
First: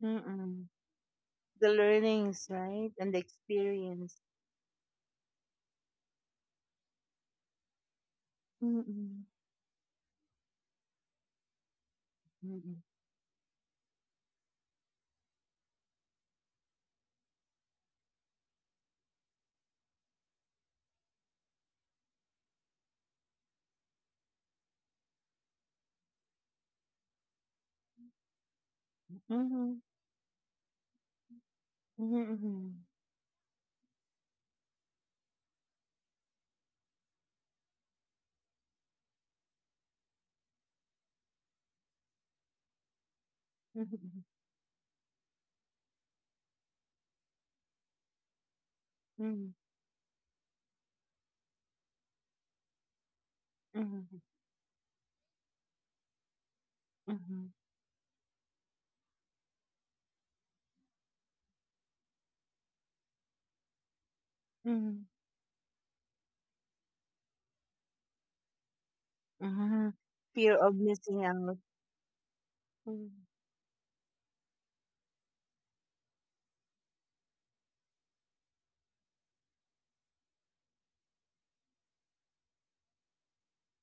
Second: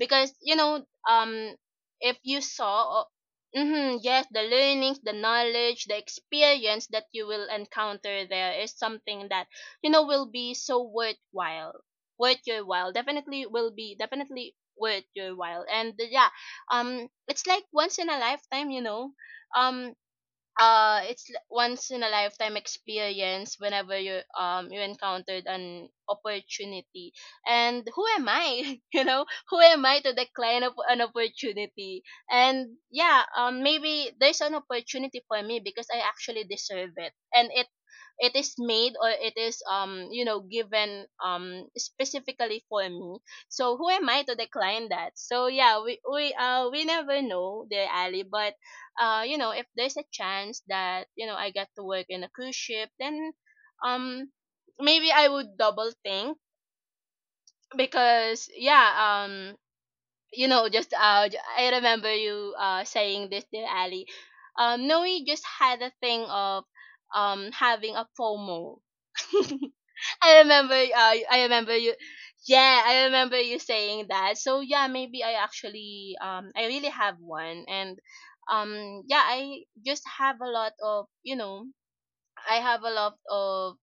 mm mm mm mm
you know, um
The
if you
learnings, right?
saw
And the
oh, mm-hmm,
experience.
yes, the learnings, the knowledge, the experience that you will encounter there is
Mm-mm,
something that, will be so worthwhile. Worth your
mm-mm,
while, definitely will be definitely worth your while, and yeah, it's like once in a lifetime, you know, um once in a lifetime experience whenever you encountered an opportunity. And who am I, you know who
mhm,
am I to decline of an opportunity.
mhm,
And
mhm,
yeah, maybe there's an opportunity for me because I actually deserve it. And it is made, or it is, given, specifically for me. So who am I
mhm,
to decline that? So yeah, we never know, dear Ali. But, you know, if there's a chance that, I get to work in a cruise ship, then,
mhm,
um maybe I would double think.
mhm,
Because yeah, I remember you, saying this, dear Ali.
mhm,
Noe just had a thing of, having a FOMO.
mhm. Fear of missing
I
out.
remember you Yeah, I
Mm-hmm.
remember you saying that. So yeah, maybe I actually I really have one. And yeah, I just have a lot of, you know, I have a lot of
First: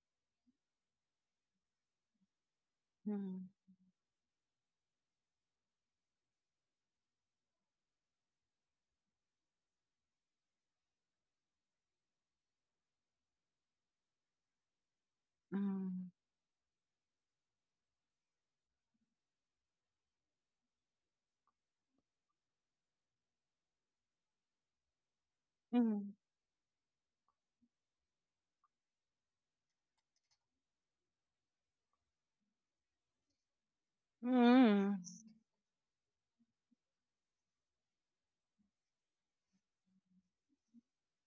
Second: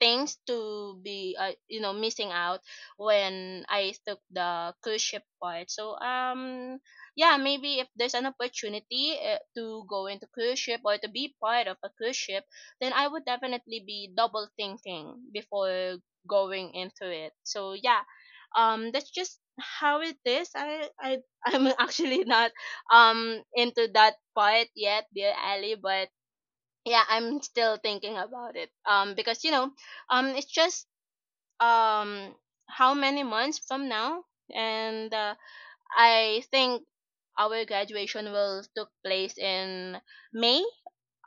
things to be, missing out
Mm,
when I took the cruise ship part. So yeah, maybe if there's an opportunity, to go into cruise ship or to be part of a cruise ship, then I would definitely be double thinking before
mm,
going into it. So yeah, that's just how it is. I I'm actually not into that part yet, dear Ali. But
mm,
yeah, I'm still thinking about it, because you know, it's just, um how many months from now.
mm.
And, I think our graduation will took place in May,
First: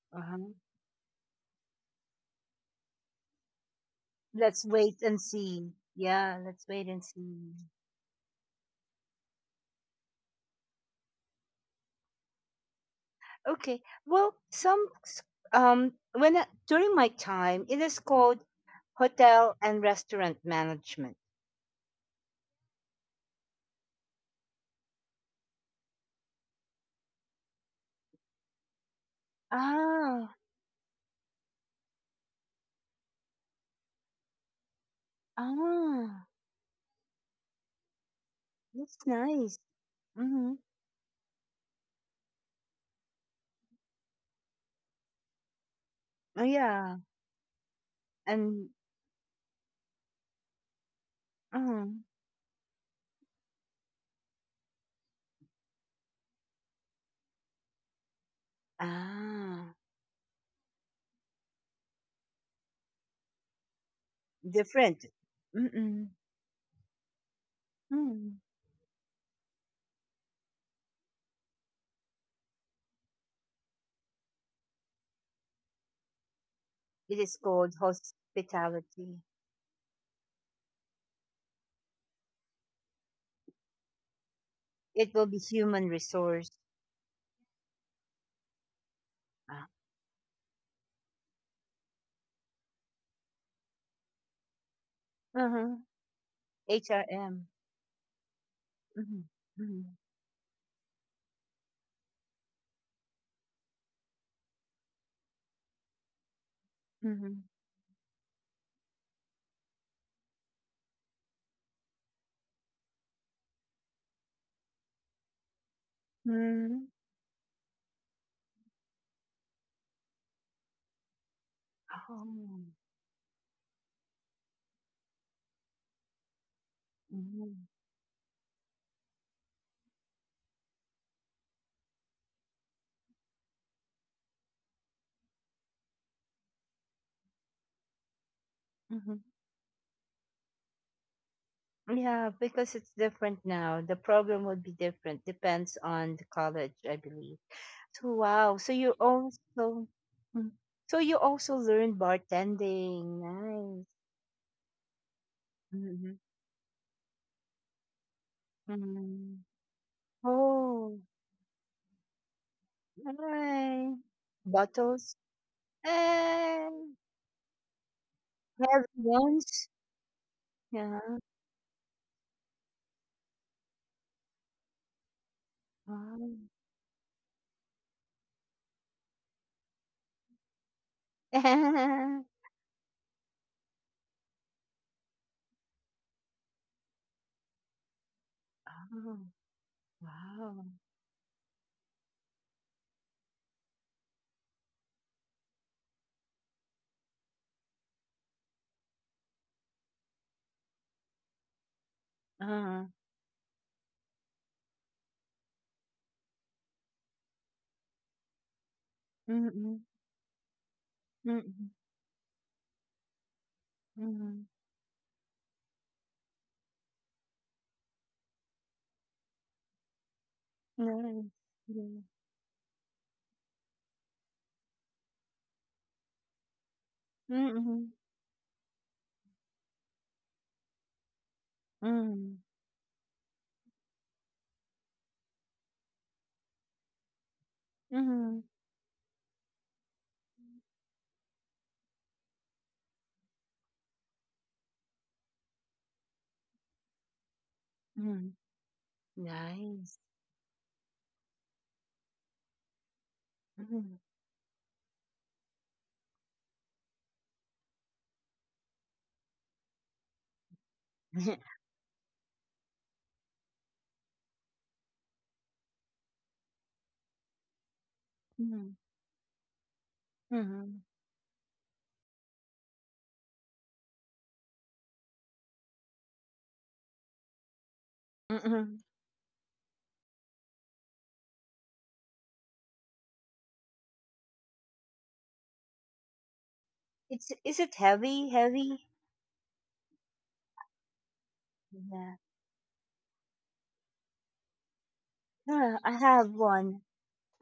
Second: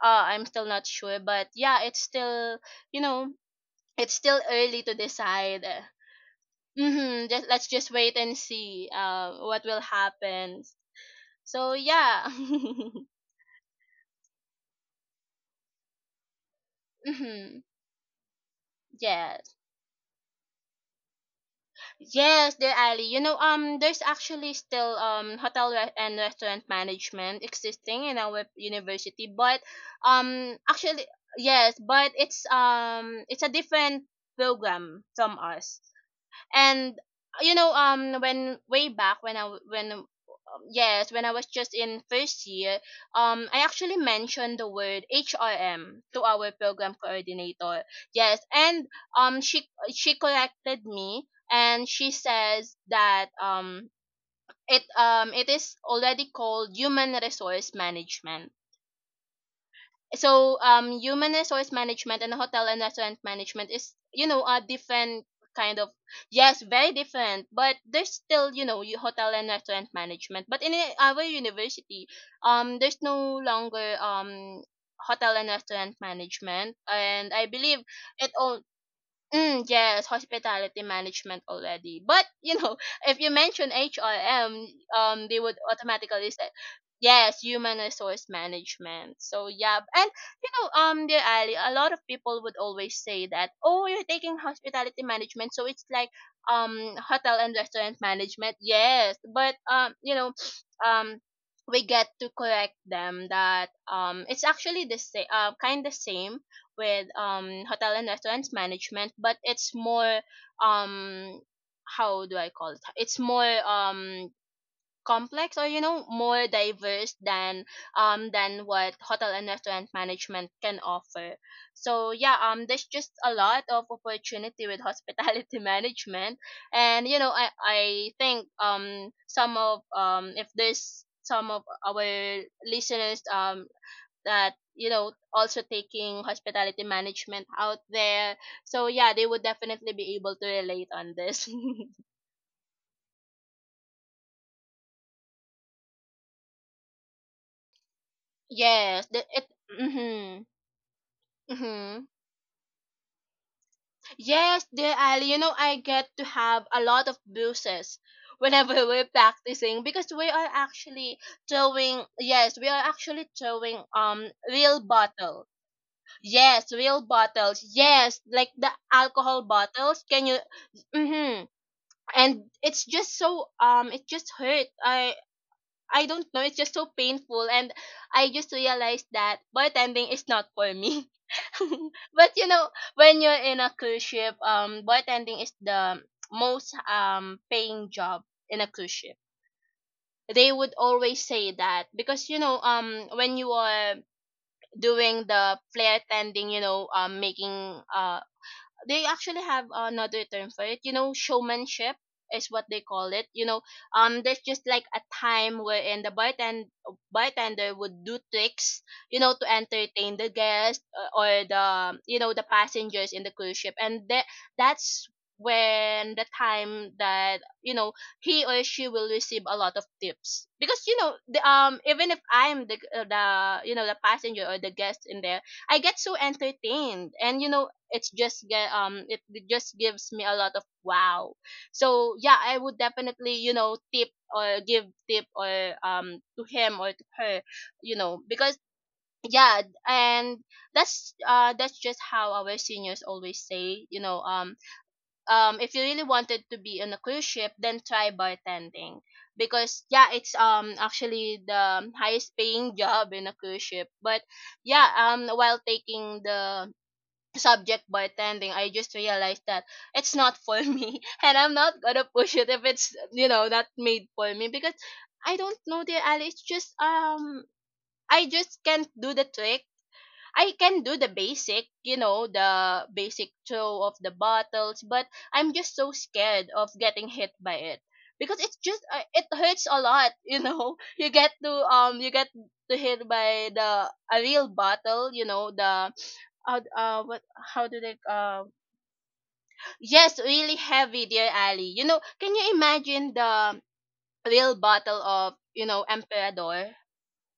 I'm
Uh-huh.
still not sure. But yeah, it's still, you know it's still
Let's
early to
wait and
decide,
see. Yeah, let's wait and
mm-hmm. just
see.
Let's just wait and see what will happen. So yeah,
Okay. Well, some s- when I- during my
mm-hmm,
time, it is called
yes.
hotel and restaurant management.
Yes, there, Ali. You know, there's actually still hotel, and restaurant management existing in our university. But,
Ah,
actually, yes, but it's a different program from us.
ah,
And you know, when way
that's
back, when I
nice.
w- when
Mm-hmm.
yes, when I was just in first year, I actually mentioned the word HRM to
Oh
our program
yeah,
coordinator. Yes.
and
And um she she corrected me, and
mm
she says that, it is already called human resource management.
ah,
So human resource management and hotel and restaurant management is, you know, a
different.
different kind of,
Mm-mm.
yes, very different. But there's
Mm.
still, you know, hotel and restaurant management. But in, our university, there's no longer hotel and restaurant management.
It
And
is
I
called
believe it all.
hospitality.
Mm, yes, hospitality management already. But you know, if you mention HRM,
It will be
they would
human
automatically
resource.
say, yes, human resource management. So
Ah.
yeah, and you know, dear Ali, a lot of people would always say that, oh, you're taking hospitality management, so
Uh-huh.
it's like hotel
HRM.
and restaurant management. Yes,
Mhm.
but,
Mhm.
um. We get to correct them that it's actually the same, kind of same, with
Mhm.
hotel and restaurants management, but it's more, um how do I call it? It's more complex or you know more
Mm.
diverse than what hotel and restaurant management can offer. So yeah,
Oh.
there's just a lot of opportunity with hospitality management, and you know I
Mhm.
I think some of if there's some of our listeners that you know also taking hospitality management out there, so yeah,
Mhm.
they would definitely be able to relate on this.
Yeah, because it's different now. The program would be different. Depends on the college, I believe. So wow. So you
yes the, it
also
mm-hmm,
Mm. so you also learned
mm-hmm.
bartending. Nice.
Yes, dear Ali, you know, I get
Mm-hmm.
to have a lot of bruises whenever we're
Mm-hmm.
practicing because we are
Oh,
actually throwing yes we are actually throwing
nice.
real
Bottles.
bottle.
Eh,
Yes, real bottles, yes, like the
heavy
alcohol
ones.
bottles. Can you
Yeah.
mm-hmm. And it's just so it just hurt. I don't
Wow.
know, it's just so painful, and I just realized that bartending is not for me. But you know, when you're in a cruise ship, bartending is the most paying job in a cruise ship.
Oh,
They
wow.
would always say that because you know when you are doing the flair tending, you know, making they actually have another term for it. You know, showmanship is what they
Uh-huh.
call it. You know, there's just like a time wherein the bartender would do tricks, you know, to
Mm-mm.
entertain the guests, or
Mm-mm.
the you know the passengers in the cruise ship, and that
Mhm.
that's when the time that you know he or she will receive a lot of tips because you know
Nice.
the
Yeah.
even if I'm the you know the passenger or the guest in there, I get so entertained. And you know,
Mm-mm.
it's just get it just gives me a lot of wow. So
Mm.
yeah, I would definitely you know tip or give tip or to him or to her, you know,
Mhm.
because yeah. And that's just how our seniors always say, you know, if you really wanted to be on a cruise ship, then try
Mhm.
bartending because
Nice.
yeah, it's actually the highest paying job in a cruise ship.
Mhm.
But yeah, while taking the subject by attending, I just realized that it's not for me, and I'm not gonna push it if it's you know not made for me because I don't know, the alley. It's just I just
Mhm.
can't do the trick. I
Mhm.
can do the basic, you know, the basic throw of the bottles, but I'm just so scared of getting hit by it because it's
Mhm.
just it hurts a lot, you know. You get to hit by the a real bottle, you know, the how what
It's Is
how
it
do they
heavy? Heavy?
Yes, really heavy, dear Ali, you know,
Yeah.
can you imagine the real bottle of you
Yeah,
know
I have
Emperador?
one.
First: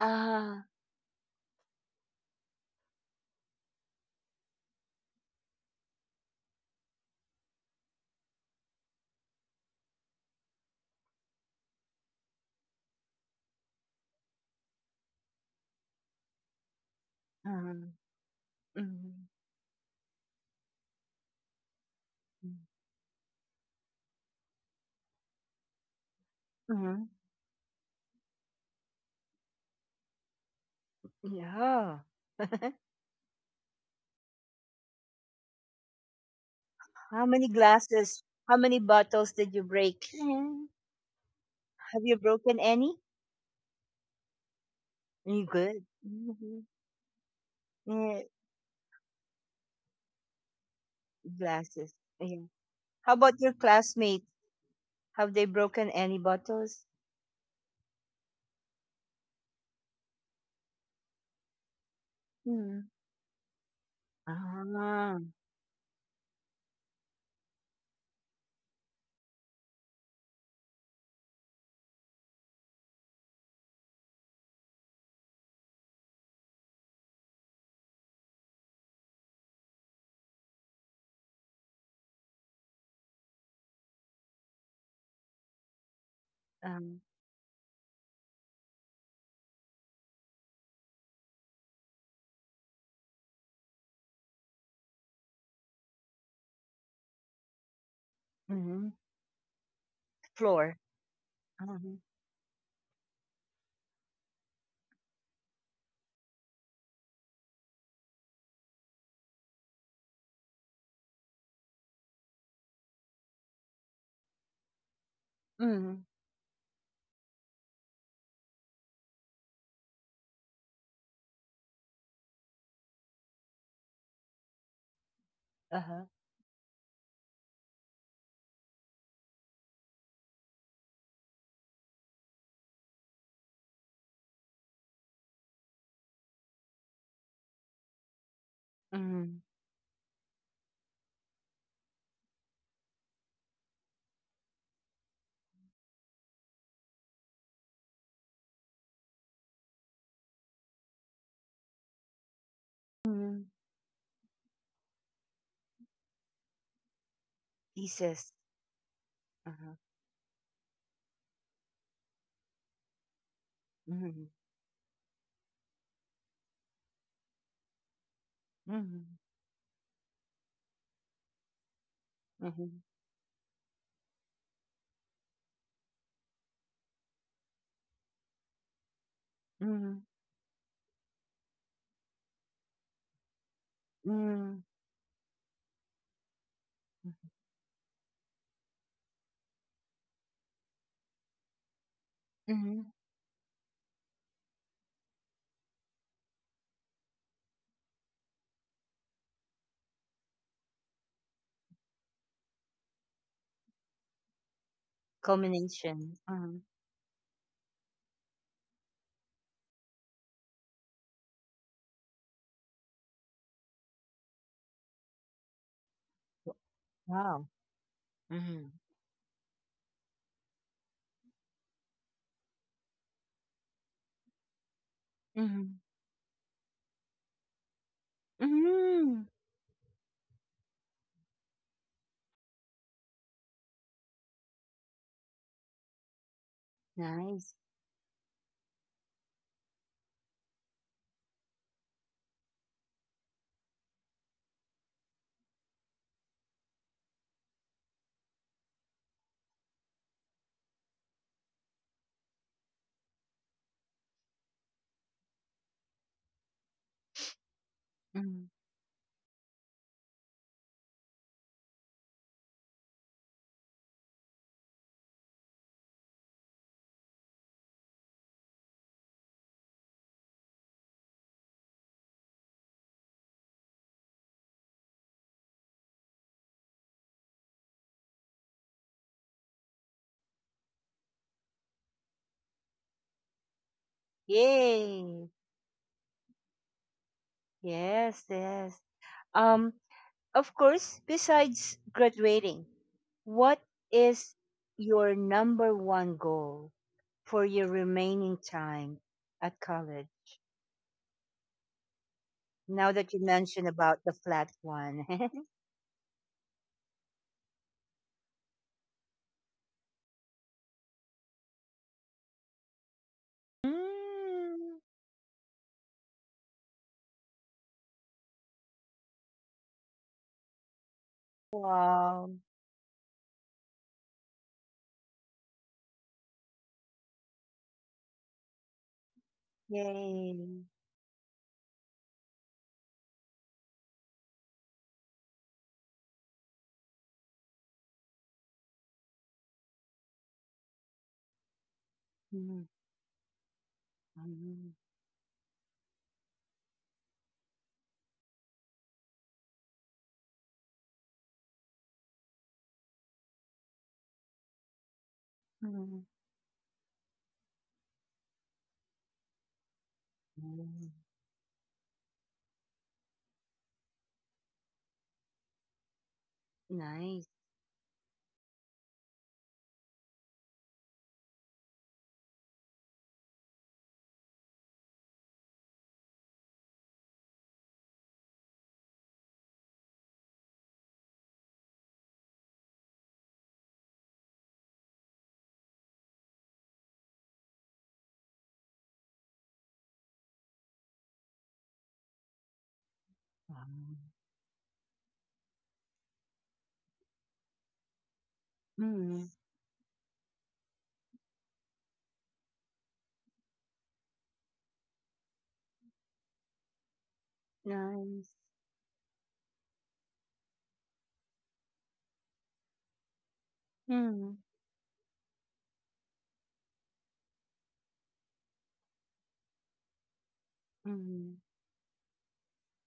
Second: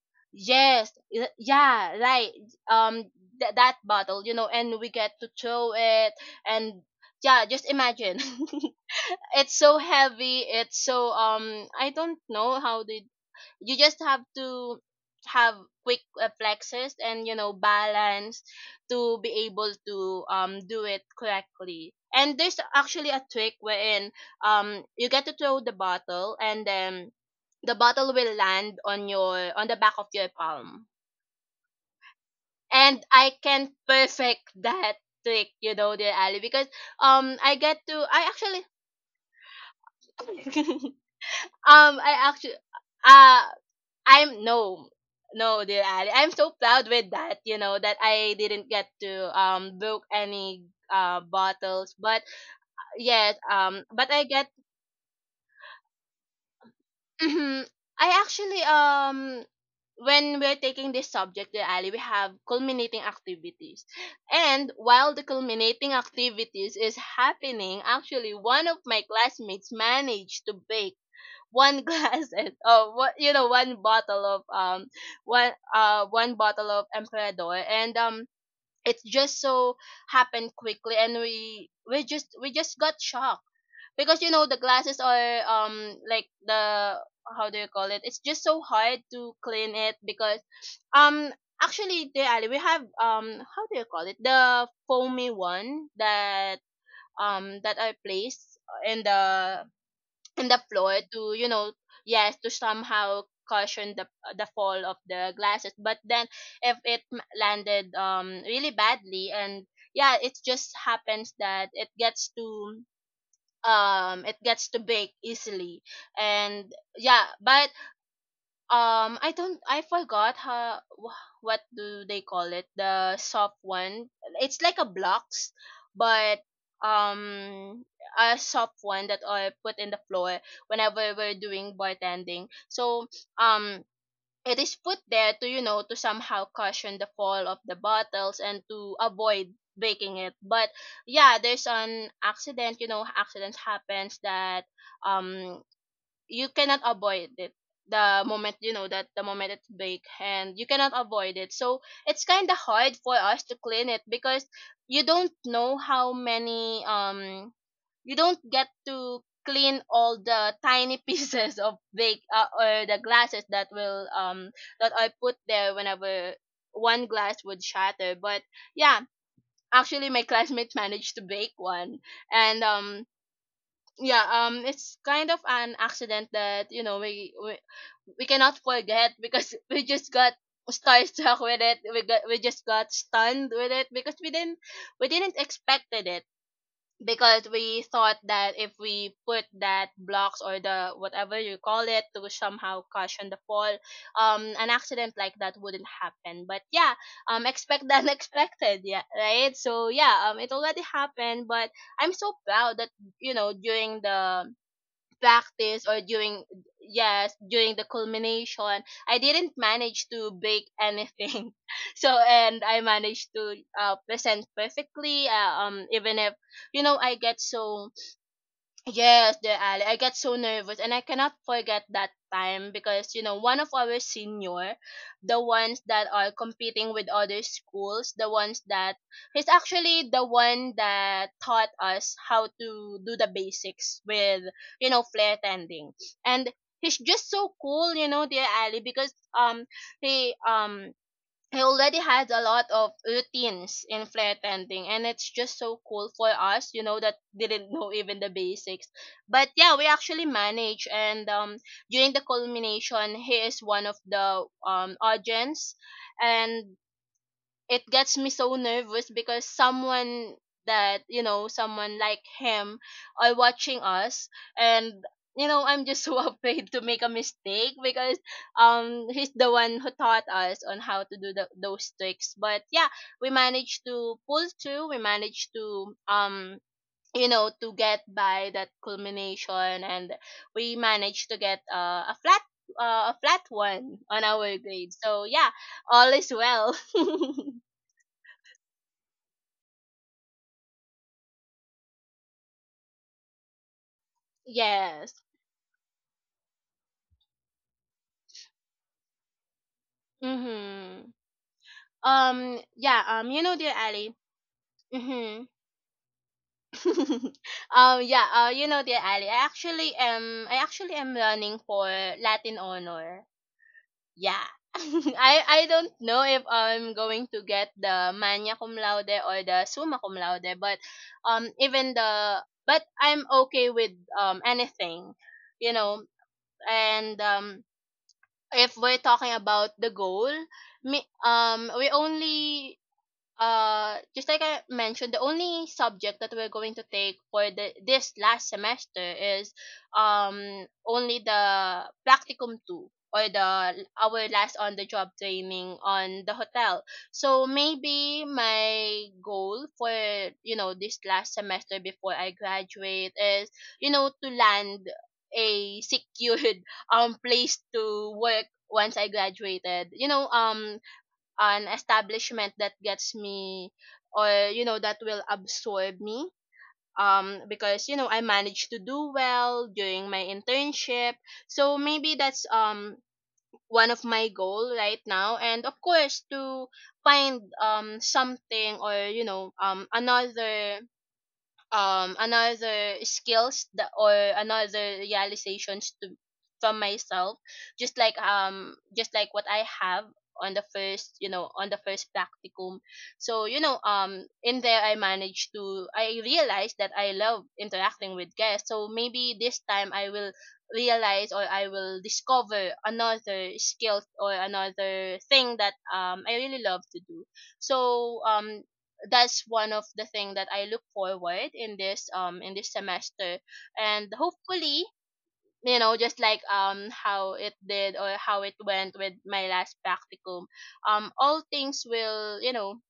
Ah.
Yeah, right. um that bottle, you know, and we get to throw it. And yeah, just imagine, it's so heavy, it's so I don't know how they you just have to have quick reflexes and you know
Mm.
balance to
Mm.
be able to do it correctly. And there's actually a trick wherein you get to throw the bottle, and
Mm.
then the bottle will land on your on the back of your palm.
Yeah.
And I can perfect that trick, you know, dear Ali, because
How many
I get to I
glasses? How
actually
many bottles did you break? Mm.
um
Have
i
you
actually
broken any?
uh, I'm no,
You
no, dear
Good.
Ali. I'm so
Mhm.
proud with that. You know that
Yeah,
I didn't get to book any bottles,
glasses.
but
Yeah. How
yes,
about your
but I
classmate?
get.
Have they broken any bottles?
Mhm. I actually when we're taking this subject, dear Ali, we have
Mm.
culminating activities, and while
Ah,
the culminating activities is happening, actually one of my classmates managed to bake one glass and oh what you know one bottle of Emperador. And it just so happened quickly, and we just got shocked because you know the glasses are like the
um,
how do you call it, it's just so hard to clean it because um actually, the ali, we have how do you call it, the foamy one that that I placed
hmm
in the in the
Floor.
floor to you know,
Mm-hmm.
yes, to somehow caution the fall of the glasses. But then if it m- landed really badly, and yeah, it just happens that it gets to break easily.
hmm
And yeah, but I don't, I forgot how what do they call it, the soft one, it's like a blocks,
Uh-huh.
but um a soft one that I put in the floor whenever we're doing bartending. So um it is put there to you know to somehow cushion the fall of the bottles and to
hmm
avoid breaking it. But yeah, there's an accident, you know, accidents happens that um you cannot avoid it the moment you know that the moment it's baked, and you cannot avoid it. So it's kind of hard for us
hmm
to clean it because you don't know how many you
Pieces.
don't get to
Uh-huh.
clean all the tiny pieces of bake or the glasses that will
hmm
that I put there whenever one glass would shatter. But yeah,
hmm
actually my classmate managed to bake one. And
hmm
yeah, it's kind of an accident that you know we cannot forget because we
hmm
just got starstruck with it, we just got stunned with it because
hmm
we didn't expected it, because we thought that if we put that blocks or the whatever you call it to
hmm
somehow caution the fall, an accident like that wouldn't happen. But yeah, expect the unexpected, yeah right. So yeah, it already happened, but I'm so proud that you know during the practice or
Combination.
during
Uh-huh.
yes, during the culmination, I didn't manage to bake anything. So and I managed to present perfectly even if you know I get
Wow.
so
hmm
yes, dear Ali. I got so nervous, and I cannot forget that time because you know one of our senior, the
hmm
ones that are competing with other schools, the ones that
hmm
he's actually the one that taught us how to do the basics with you know flare tending. And he's just so
Nice.
cool, you know, dear Ali, because he I already had a lot of routines in flare tending, and it's just so cool for us, you know, that didn't know even the basics. But yeah, we actually managed. And during the culmination, he is one of the audience, and it gets me
Hmm
so nervous because someone that you know someone like him are watching us. And you know, I'm just so afraid to make a mistake because he's the one who taught us on how to do the, those tricks. But yeah, we managed to pull through, we managed to you know to get by that culmination. And we managed to get a flat one on our
Yay.
grade. So yeah, all is well.
Yes, yes. Um, of course, besides graduating, what is
Yes.
your number one goal for your remaining time at college?
Mhm. Um.
Now
Yeah.
that you
You know,
mentioned
dear
about
Ali.
the flat one.
Mhm. um. Yeah. You know, dear Ali, I actually am, I actually am running for Latin honor. Yeah.
Mm.
I don't know if I'm going to get the magna cum laude or the summa cum laude, but even
Wow.
the but I'm okay with anything, you know. And if we're talking about the goal,
Yay.
me we only just like I mentioned, the only subject that we're going to take for the this last semester is only the practicum two or the
Mm,
our last on
mm,
the job training on the hotel. So maybe my goal for you know this last semester before I graduate is you know to land a
mm,
secured place to work once I graduated.
mm.
An establishment that gets me, or that will absorb me,
Nice.
because I managed to do well during my internship. So maybe that's, one of my goal right now, and of course to find, something, or another, another skills, that or another realizations to, from myself. Just like what I have on the first, on the first practicum. So,
Mm,
in there, I managed to I realized that I love interacting with guests. So
mm,
maybe this time I will realize, or I will discover another skill or another thing that, I really love to do. So,
Nice.
that's one of the thing that I look forward in this, in this semester. And
Mm,
hopefully, just like, how it did, or how it went with my last practicum. um
mm,
all things will you know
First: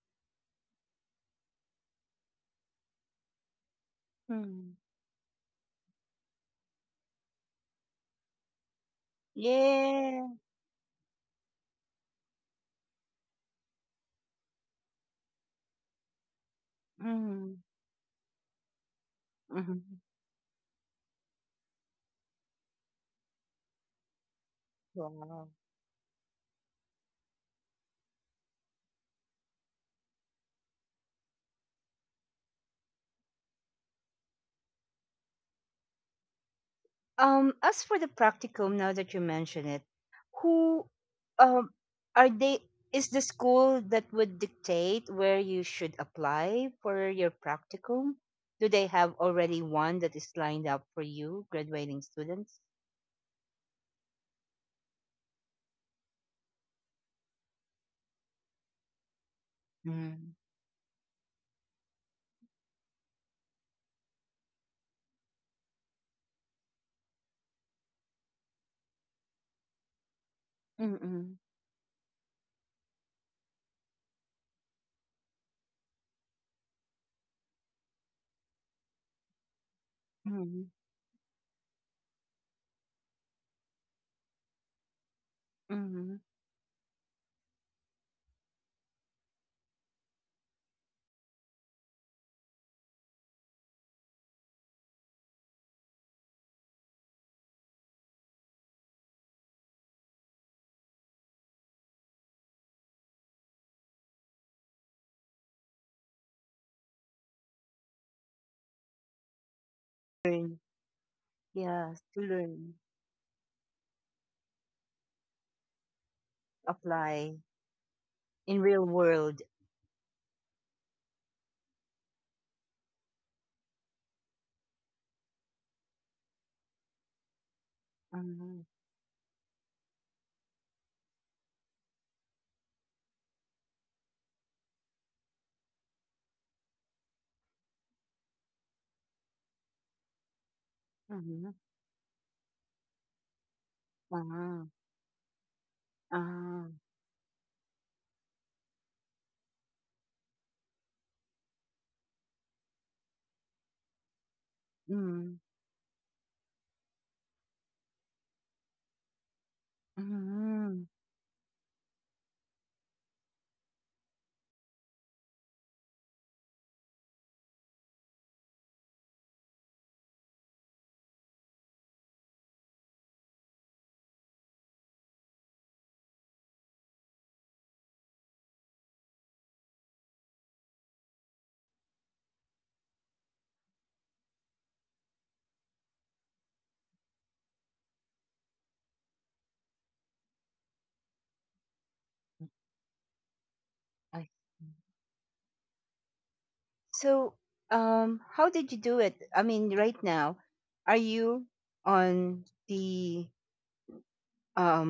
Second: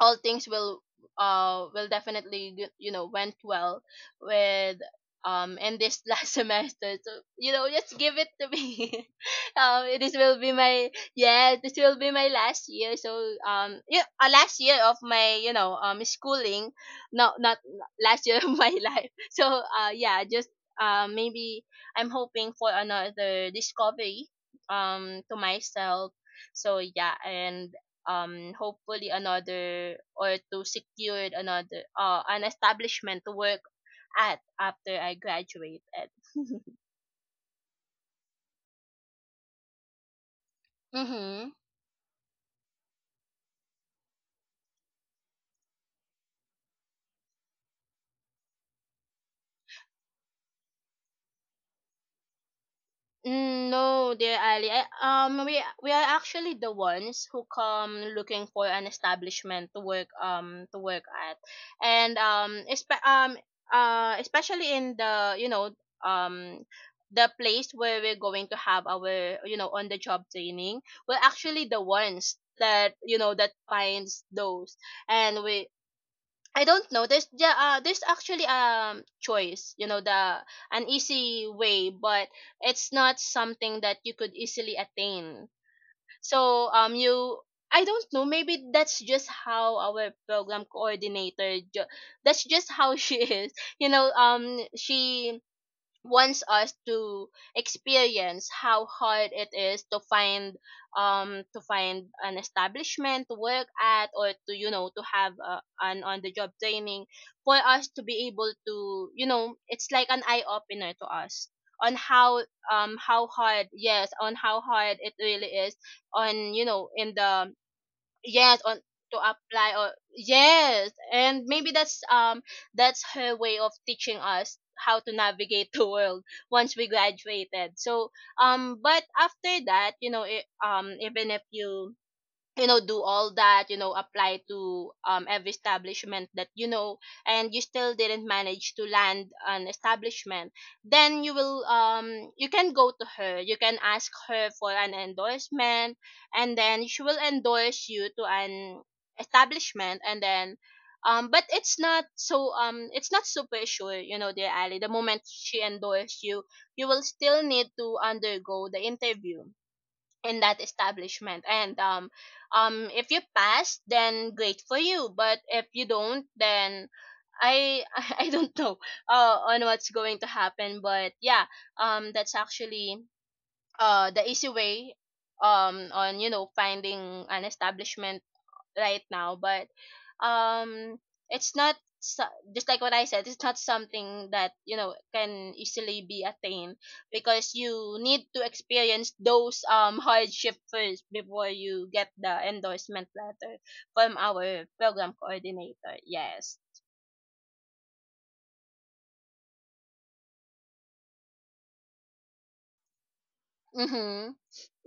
all things will definitely went well
mm.
with, in this last semester. So, just give it to me. This
Yeah.
will be my yeah, this will be my last year. So, yeah, last year of my, schooling. No, not
Mm,
last year of my life. So,
mm.
yeah, just, maybe I'm hoping for another discovery, to
Wow.
myself. So yeah, and, hopefully another, or to secure another, an establishment to work at after I graduated.
As for the practicum, now that you mention it, who
Mhm.
um are they? Is the school that would dictate where you should apply for your practicum? Do they have already one that is lined up for you, graduating students?
Mm, no, dear Ali. I, we are actually the ones who come looking for an establishment to work,
Mm.
to work at, and, especially in the, um the place where we're going to have our, on the job training. We're
Mm-mm.
actually the ones that, that finds those. And we I don't know. There's actually, choice, you know, the
Mm-mm.
an easy way, but it's not something that you could easily attain.
Mm-mm.
So, you I don't know. Maybe that's just how our program coordinator that's just how she is. You know, she wants us to experience how hard it is to find, to find an establishment to work at, or to, to have, an on the job training for us to be able to, it's like an eye
Learn,
opener to us, on
yes, to
how,
learn,
how hard, yes, on how hard it really is, on, in
apply
the, yes,
in
on
real
to
world.
apply, or yes. And maybe that's, her way of teaching us how to navigate the world once we graduated. So,
Mm-hmm.
but after that, even if you, you know do all that, apply to, every establishment, that you know and you still didn't manage to land an establishment, then,
Mm-hmm.
you can go to her, you can ask her
Uh-huh.
for an endorsement. And
Uh-huh.
then she will endorse you to an establishment. And then, but it's not super sure, you know, dear Ali. The moment she endorses you, you will still need to undergo the interview in that
Mm-hmm.
establishment. And, if you pass, then great for you. But if you don't, then I I don't know, on what's going to happen. But yeah, that's actually, the easy way, on, finding an establishment right now. But, um it's not so- just like what I said, it's not something that, can easily be attained, because you need to experience those, hardship first, before you get the endorsement letter from
I
our
see.
program coordinator. Yes.
So, how did you do it? I mean, right now, are you on the
Mm-hmm.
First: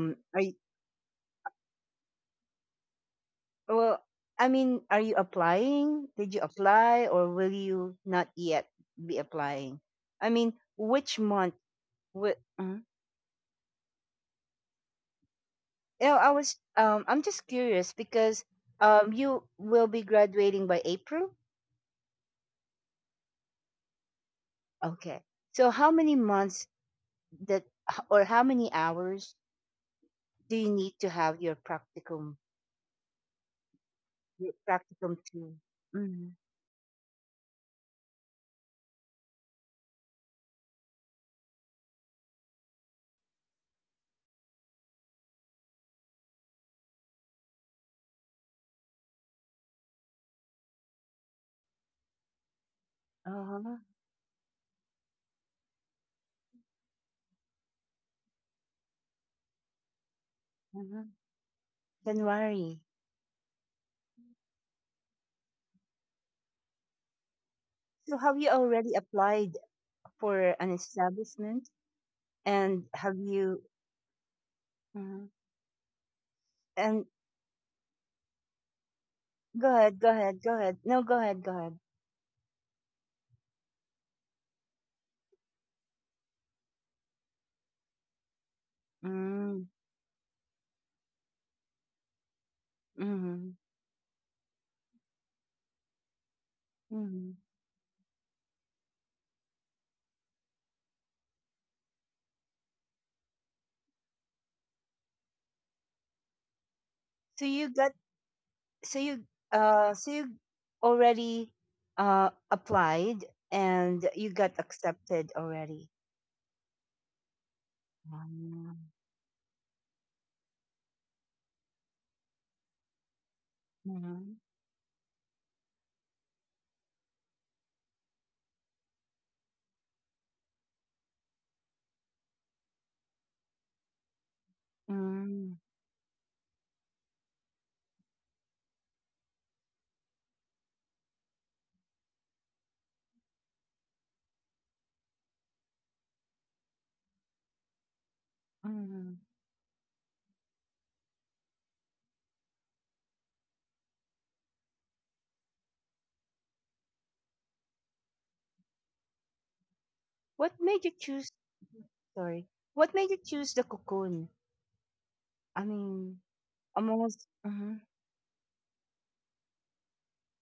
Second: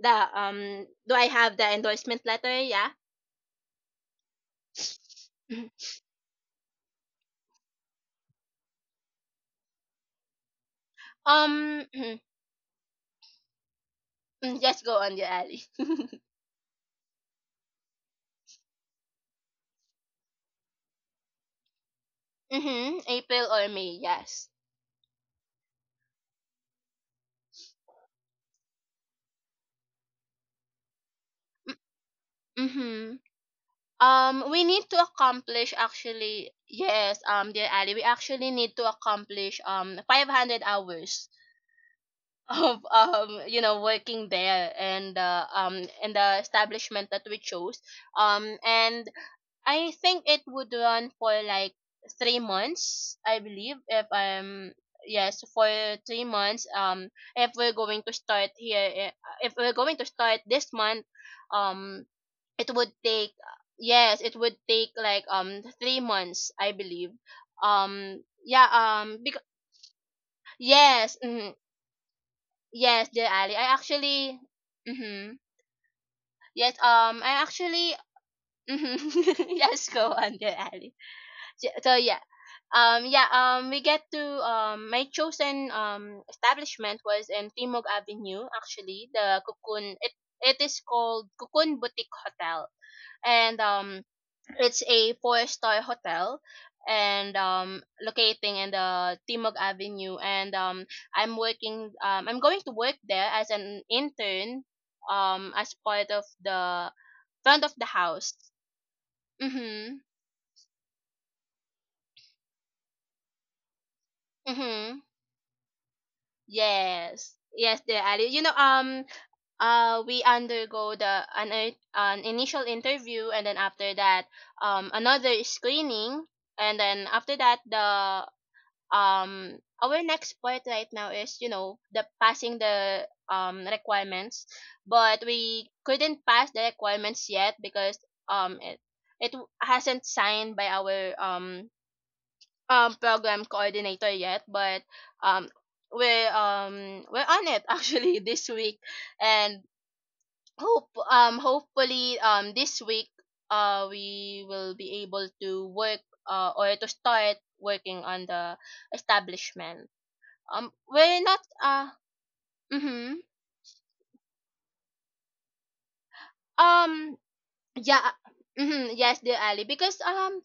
the
Are you,
Do I have the endorsement letter? Yeah.
well? I mean, are you applying? Did you apply, or will you not yet be applying? I mean, which month?
um
What? Mm
just go on the alley.
Yeah, I was. I'm just curious because you will be graduating by April.
Mm-hmm. April or May, yes.
Okay. So, how many months that, or how many hours do you need to have your practicum
Mm-hmm.
New
We need to
practicum too.
accomplish,
Mm-hmm.
actually, yes, dear Ali. We actually need to accomplish, 500 hours of working there, and, in the establishment that we chose. And I think it would run for like 3 months, I believe.
Uh-huh.
If I'm Yes, for 3 months, if we're going to start here, if we're going to start this month,
Uh-huh.
um it
January.
would take, yes, it would take like 3 months, I believe.
So have you
Yeah,
already
because,
applied for an
yes, hmm.
establishment? And
Yes,
have
dear Ali, I
you
actually...
Mm-hmm.
Mm-hmm. Yes,
and
I actually... Mhm.
go
Yes,
ahead,
go
go
on,
ahead,
dear
go ahead.
Ali.
No, go ahead, go
so
ahead.
so, yeah, yeah, we get to my chosen, establishment was in Timog Avenue. Actually, the
Mm.
Cocoon, it is called Cocoon Boutique Hotel.
Mm-hmm.
And, it's a four-star hotel, and,
Mm-hmm.
locating in the Timog Avenue. And, I'm going to work there as an intern, as part of the
So
front of
you
the
got
house.
so you
Mhm.
so you already applied and you got
Mhm.
accepted already.
Yes. Yes, the Ali. You know,
Mm-hmm.
we undergo an initial interview, and then after that, another screening, and then after that, the um our next point right now is, the passing the, requirements. But
Mm-hmm.
we couldn't pass the requirements yet, because, um it it hasn't signed by our, program coordinator yet. But, um we're on it actually this week, and hopefully, this week, we will be able to work, or to start working on the establishment.
What made you
We're
choose
not.
Mhm. sorry. What
Mm-hmm.
made you choose the cocoon? I mean,
Um,
almost. Mm-hmm,
yeah, yes, the alley, because, um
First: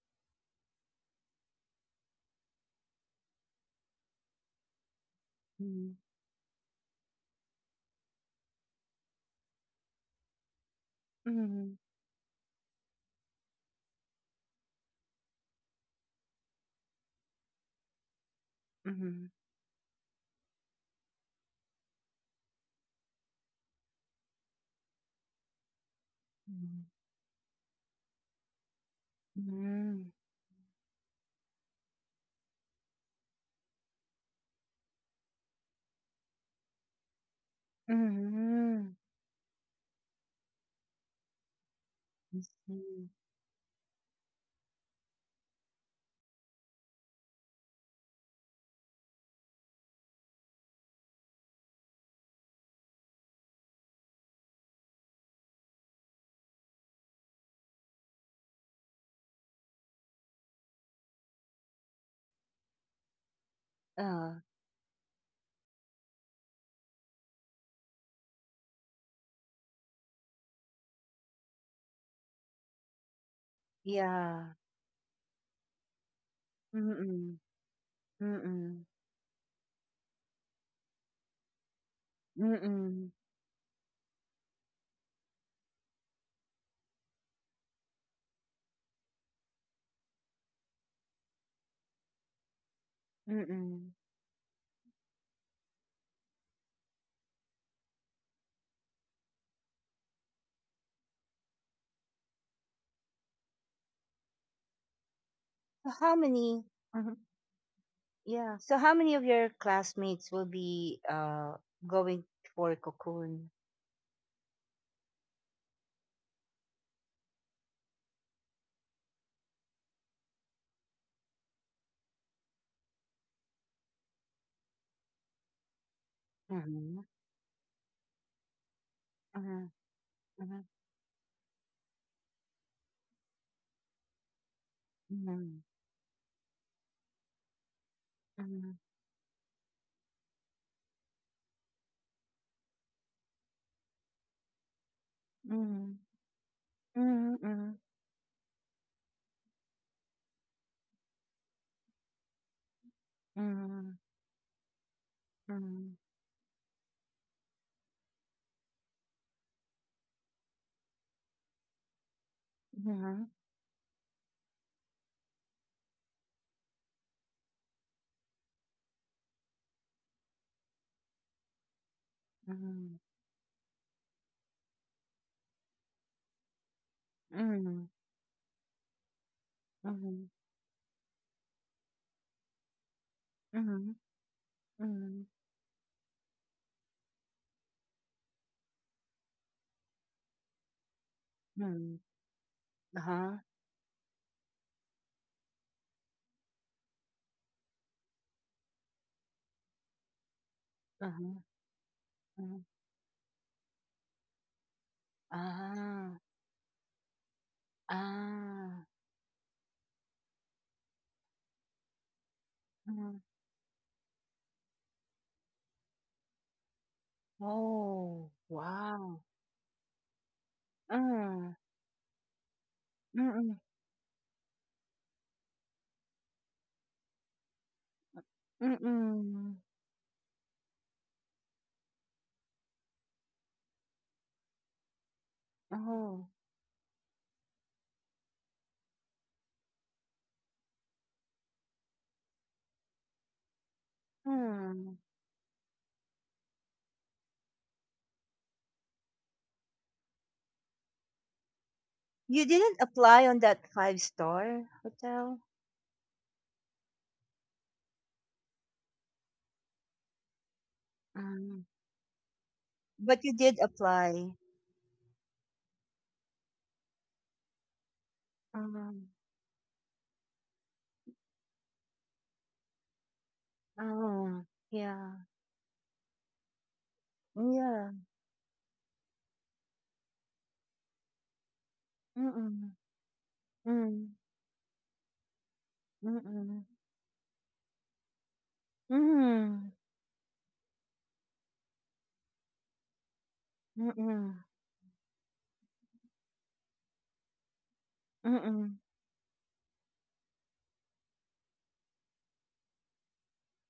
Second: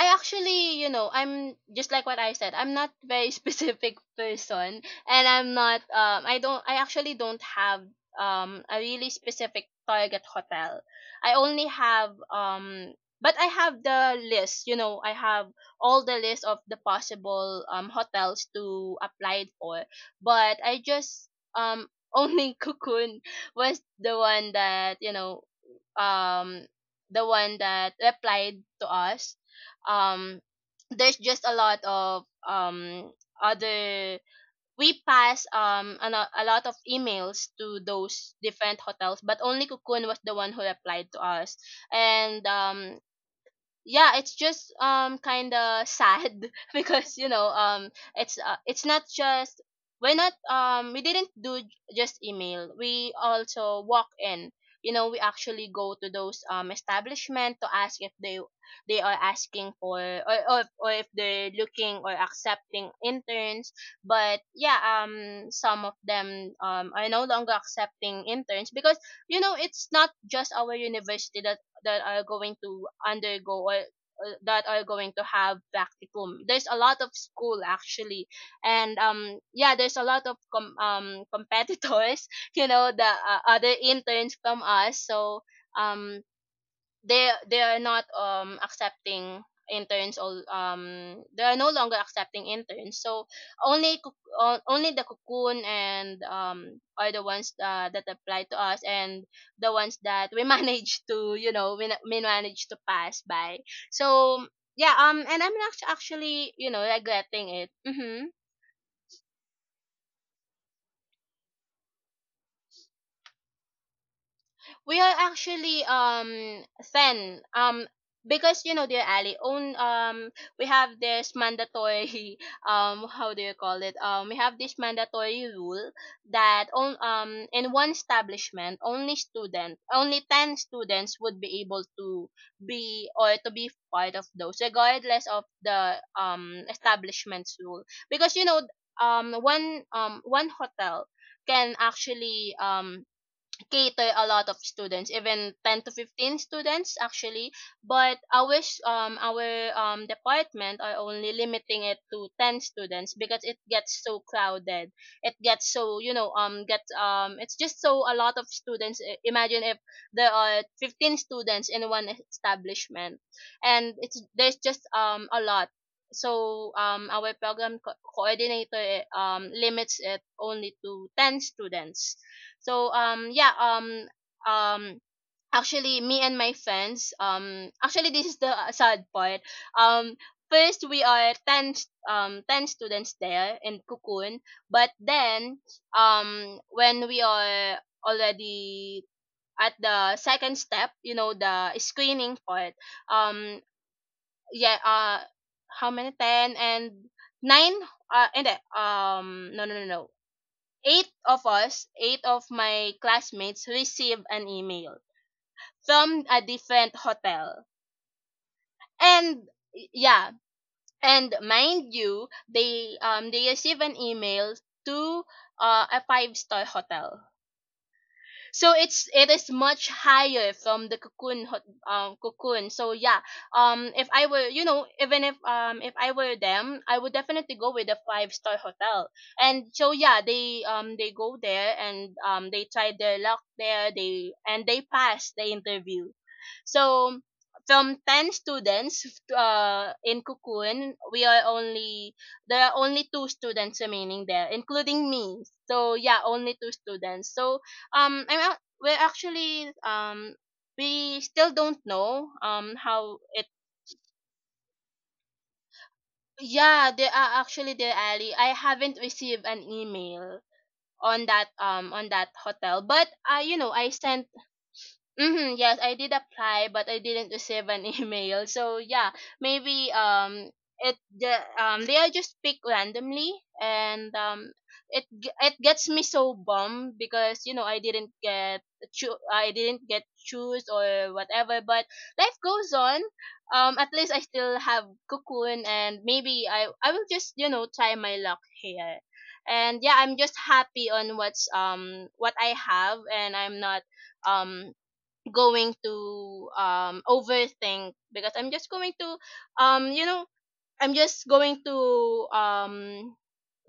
I actually, you know, I'm just like what I said. I'm not very specific person, and I'm not. I actually don't have, a really specific target hotel. I only
mm-hmm,
have But I have the list. You know, I have all the list of the possible, hotels to
mm-hmm,
apply for. But I just, only Cocoon was the one that, um the one that replied to us.
mm-hmm,
um there's just a lot of, other we pass, a lot of emails to those different
mm-hmm.
hotels, but only Cocoon was the one who replied to us.
I
And,
see.
yeah, it's just, kind of sad because, it's not just, we didn't do j- just email, we also walk in. You know, we actually go to those, establishment to ask if they are asking for, or if they're looking, or accepting interns.
Uh,
But yeah, some of them, are no longer accepting interns, because, it's not just our university that are going to undergo, or,
yeah.
that are going to have practicum. There's a lot of
Mm-mm,
school, actually,
mm-mm,
and, yeah, there's a lot of, competitors. You know the,
mm-mm,
other interns from us. So, um they are not, accepting interns, all, they are no longer accepting interns. So,
mm-mm.
only only the Cocoon, and, are the ones, that apply to us, and the ones that we manage to, we manage to pass by. So yeah, and I'm,
So how
actually,
many?
you know,
Hmm
regretting it. Mm-hmm.
Yeah. So how many of your classmates will be going for cocoon?
We are actually, thin, because, you know, dear Ali, own we have this mandatory how do you call it, we have this mandatory rule that, on
Mm-hmm,
in one establishment only,
mm-hmm,
student only 10 students would be able to be, or to be part of those, regardless of
mm-hmm,
the, establishment's rule. Because,
mm-hmm,
one hotel can actually, cater a lot of students, even 10 to
mm-hmm,
15 students, actually.
mm-hmm.
But I wish, our, department are only limiting it to 10 students, because it
Mhm,
gets so crowded. It gets
mhm,
so, you know, it's just so a lot of students. Imagine if there are 15 students in one establishment,
mhm,
there's just, a lot. So, our program coordinator, limits it only to 10 students. So,
mhm,
yeah, um actually me and my friends,
mhm,
actually this is the, sad part. um
mhm,
First, we are 10 students there in
mhm,
Cocoon, but
mhm,
then, when we are already at the second step, you know, the
mhm.
screening part.
Uh-huh,
Um, yeah, how many? 10 and nine. And No, no, no, no.
uh-huh,
Eight of
uh-huh.
my classmates received an email
Ah,
from a different hotel.
ah,
And yeah, and mind you, they
mhm.
um they received an email to, a five-star hotel.
Oh,
So,
wow.
it is much higher from the Cocoon,
Mm,
Cocoon. So yeah,
mm-mm,
if I were you know even if I were them, I would definitely go with a five-star hotel.
mm-mm.
And so yeah, they go there, and, they tried their luck there, they and they passed the interview.
Oh,
So from 10 students, in Cocoon, we are only there are only two students remaining there,
mm.
including me. So yeah, only two students. So, I'm ac- are actually we still don't know,
You didn't
how
apply on
it.
that five-star hotel,
Yeah, they are actually there, Ali. I haven't received an email
Mm,
on that hotel, but,
but you
I you
did
know I sent...
apply.
Mm-hmm. Yes, I did apply, but I didn't receive an email. So
Mm,
yeah, maybe, it the they are just pick randomly, and,
oh,
it
yeah,
g- it gets me so bummed because, you know,
yeah.
I didn't get choose, or whatever. But life goes
Mm-mm,
on. At least
mm,
I still have Cocoon, and maybe
mm-mm.
I will just, try my luck here.
Mhm,
And yeah, I'm just happy on, what I have, and I'm not,
mm,
um going to, overthink, because,
mm,
um you know I'm just going to um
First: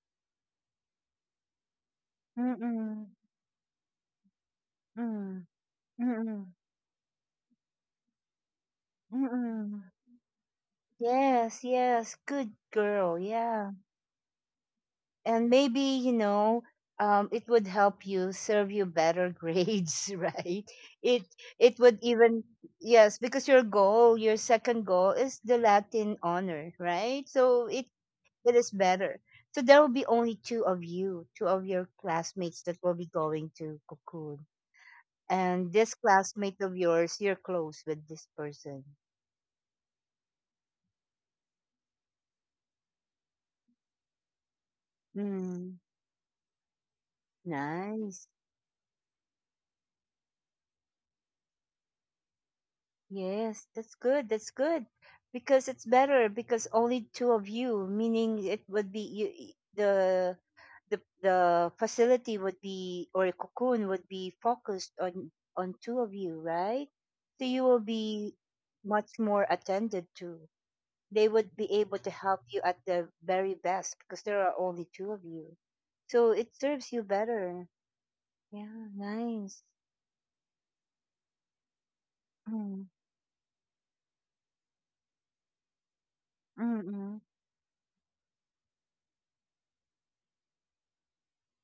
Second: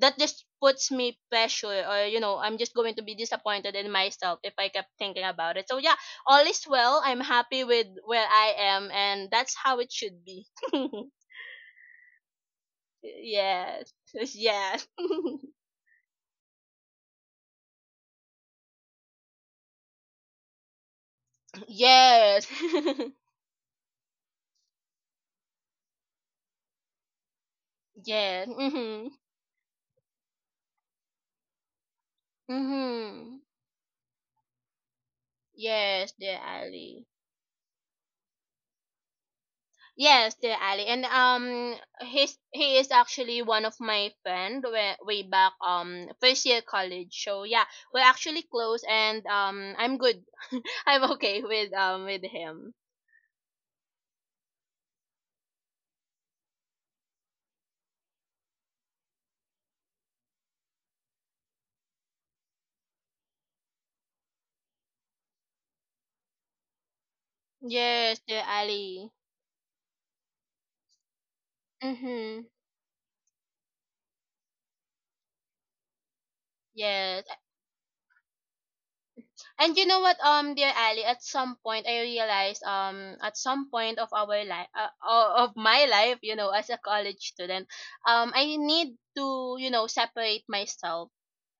that just puts me pressure, or, you know, I'm just going to
mm,
be disappointed in myself if I kept thinking
mm,
about it. So yeah, all
mm,
is well. I'm happy with where I am, and that's how
mm.
it should be.
Yes, yes, good girl, yeah.
Yes.
And maybe, you know, it would help you serve you better grades, right? It it would even
Yes. Yes.
yes, because your goal, your second goal is the Latin honor, right? So it
Yes.
it is
Mhm.
better. So there will be only two of you, two of your classmates that will be
Mhm.
going to Cocoon And this
Yes,
class
dear
make the
Ali.
viewers you're close with this person.
Yes, Sir Ali, and, he is actually one of my friend way, way back,
Mm,
first year college. So yeah, we're
nice.
actually close, and, I'm good. I'm okay with him.
Yes, that's good. That's good. Because it's better because only two of you, meaning it would be you, the facility would be or cocoon would be focused on two of you, right? So you will
Yes,
be
Sir Ali.
much more attended to. They would be able to help
Mm-hmm.
you at the very best because there are only two of you. So it serves you
Yes.
better. Yeah, nice.
And you know what, dear Ali, at some point I realized,
Mm,
at some point of our life, of my life, you know, as a
mm,
college student, I need to, you know, separate myself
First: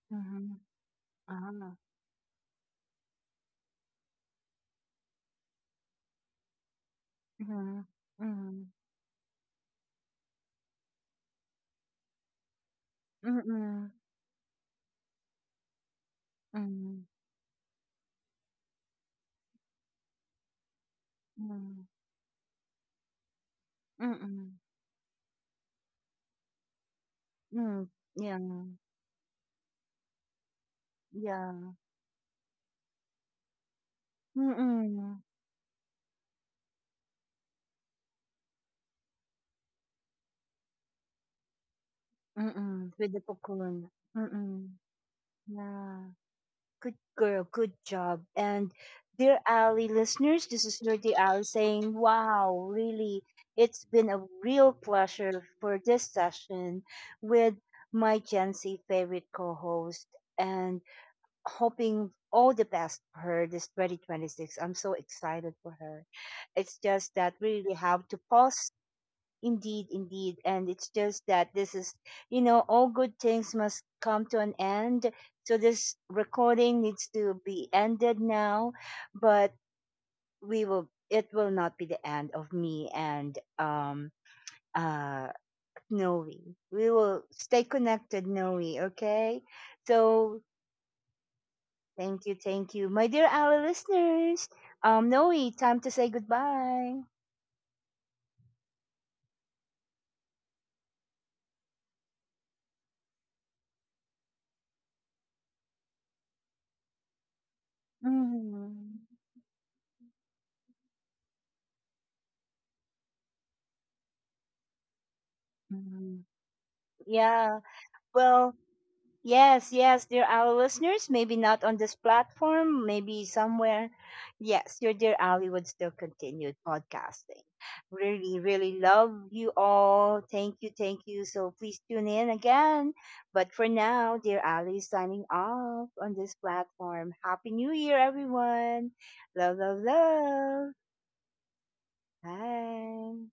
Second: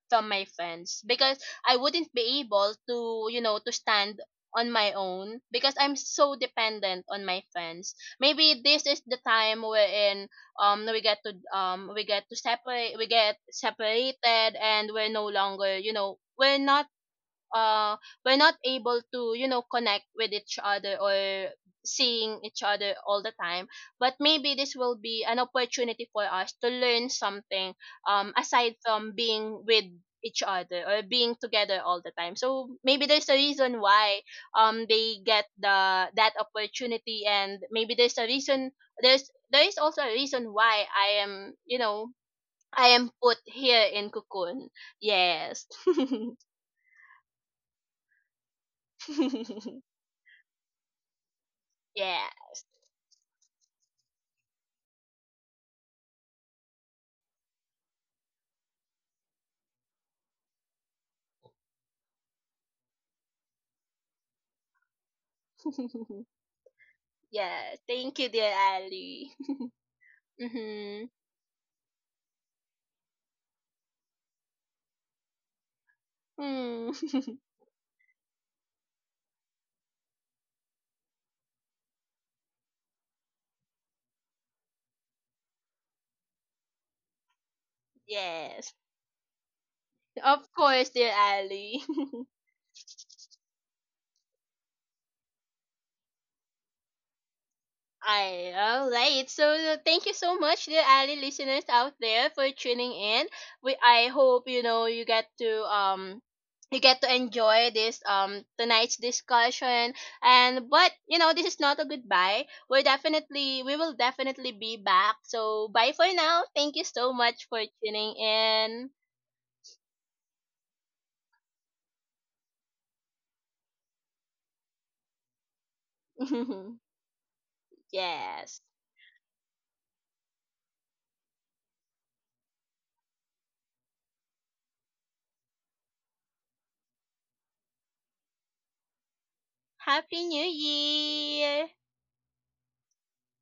from my
mm,
friends, because
ah,
I wouldn't be able to, you know, to stand on my own, because I'm so dependent on my
mm,
friends. Maybe
mm,
this is the time wherein, we get to separate we get
mm,
separated, and we're no longer, you know,
mm, mm,
uh we're not able to, connect with each other, or
mm,
seeing each other all the time. But maybe
mm,
this will be an opportunity for us to learn something,
mm, yeah,
aside from being with each other, or being
yeah,
together all the time. So maybe there's a reason why,
mm,
they
mm,
get the that opportunity. And maybe there's a reason, there is also a reason why I
mm,
am
with the
put here
cocoon.
in Cocoon.
Mm,
Yes.
yeah. Good girl, good job. And dear Ali listeners, this is Nerdy Ali saying,
Yeah.
wow, really, it's been a real pleasure for this session with my Gen Z favorite co-host and hoping all the best for her this 2026. I'm so excited for her. It's just that we
Yeah.
really have
Thank
to
you, dear
pause
Ali.
Indeed, indeed. And it's
Mm-hmm.
just that this is, you know, all good things must come to an end. So this recording
Mm.
needs to be ended now, but we will, it will not be the end of me and, uh, Noe. We will stay connected, Noe,
Yes.
okay? So
Of course, dear Ali.
thank you, thank you. My dear our listeners, Noe, time to say goodbye.
I All right. So, thank you so much, dear Ali listeners out there, for tuning in. We I hope, you know, you get to enjoy this, tonight's
Mhm.
discussion. And but you know, this is not a goodbye. We will definitely be back. So bye for
Mhm.
now, thank you so much for
Yeah.
tuning
Well,
in.
yes, yes, dear Ali listeners. Maybe not on this platform, maybe somewhere. Yes, your dear Ali would still continue podcasting. Really,
Yes.
really love you all. Thank you, thank you. So please tune in again. But for now, dear Ali is signing off on this platform. Happy New Year, everyone. Love, love,
Happy New
love.
Year!
Bye.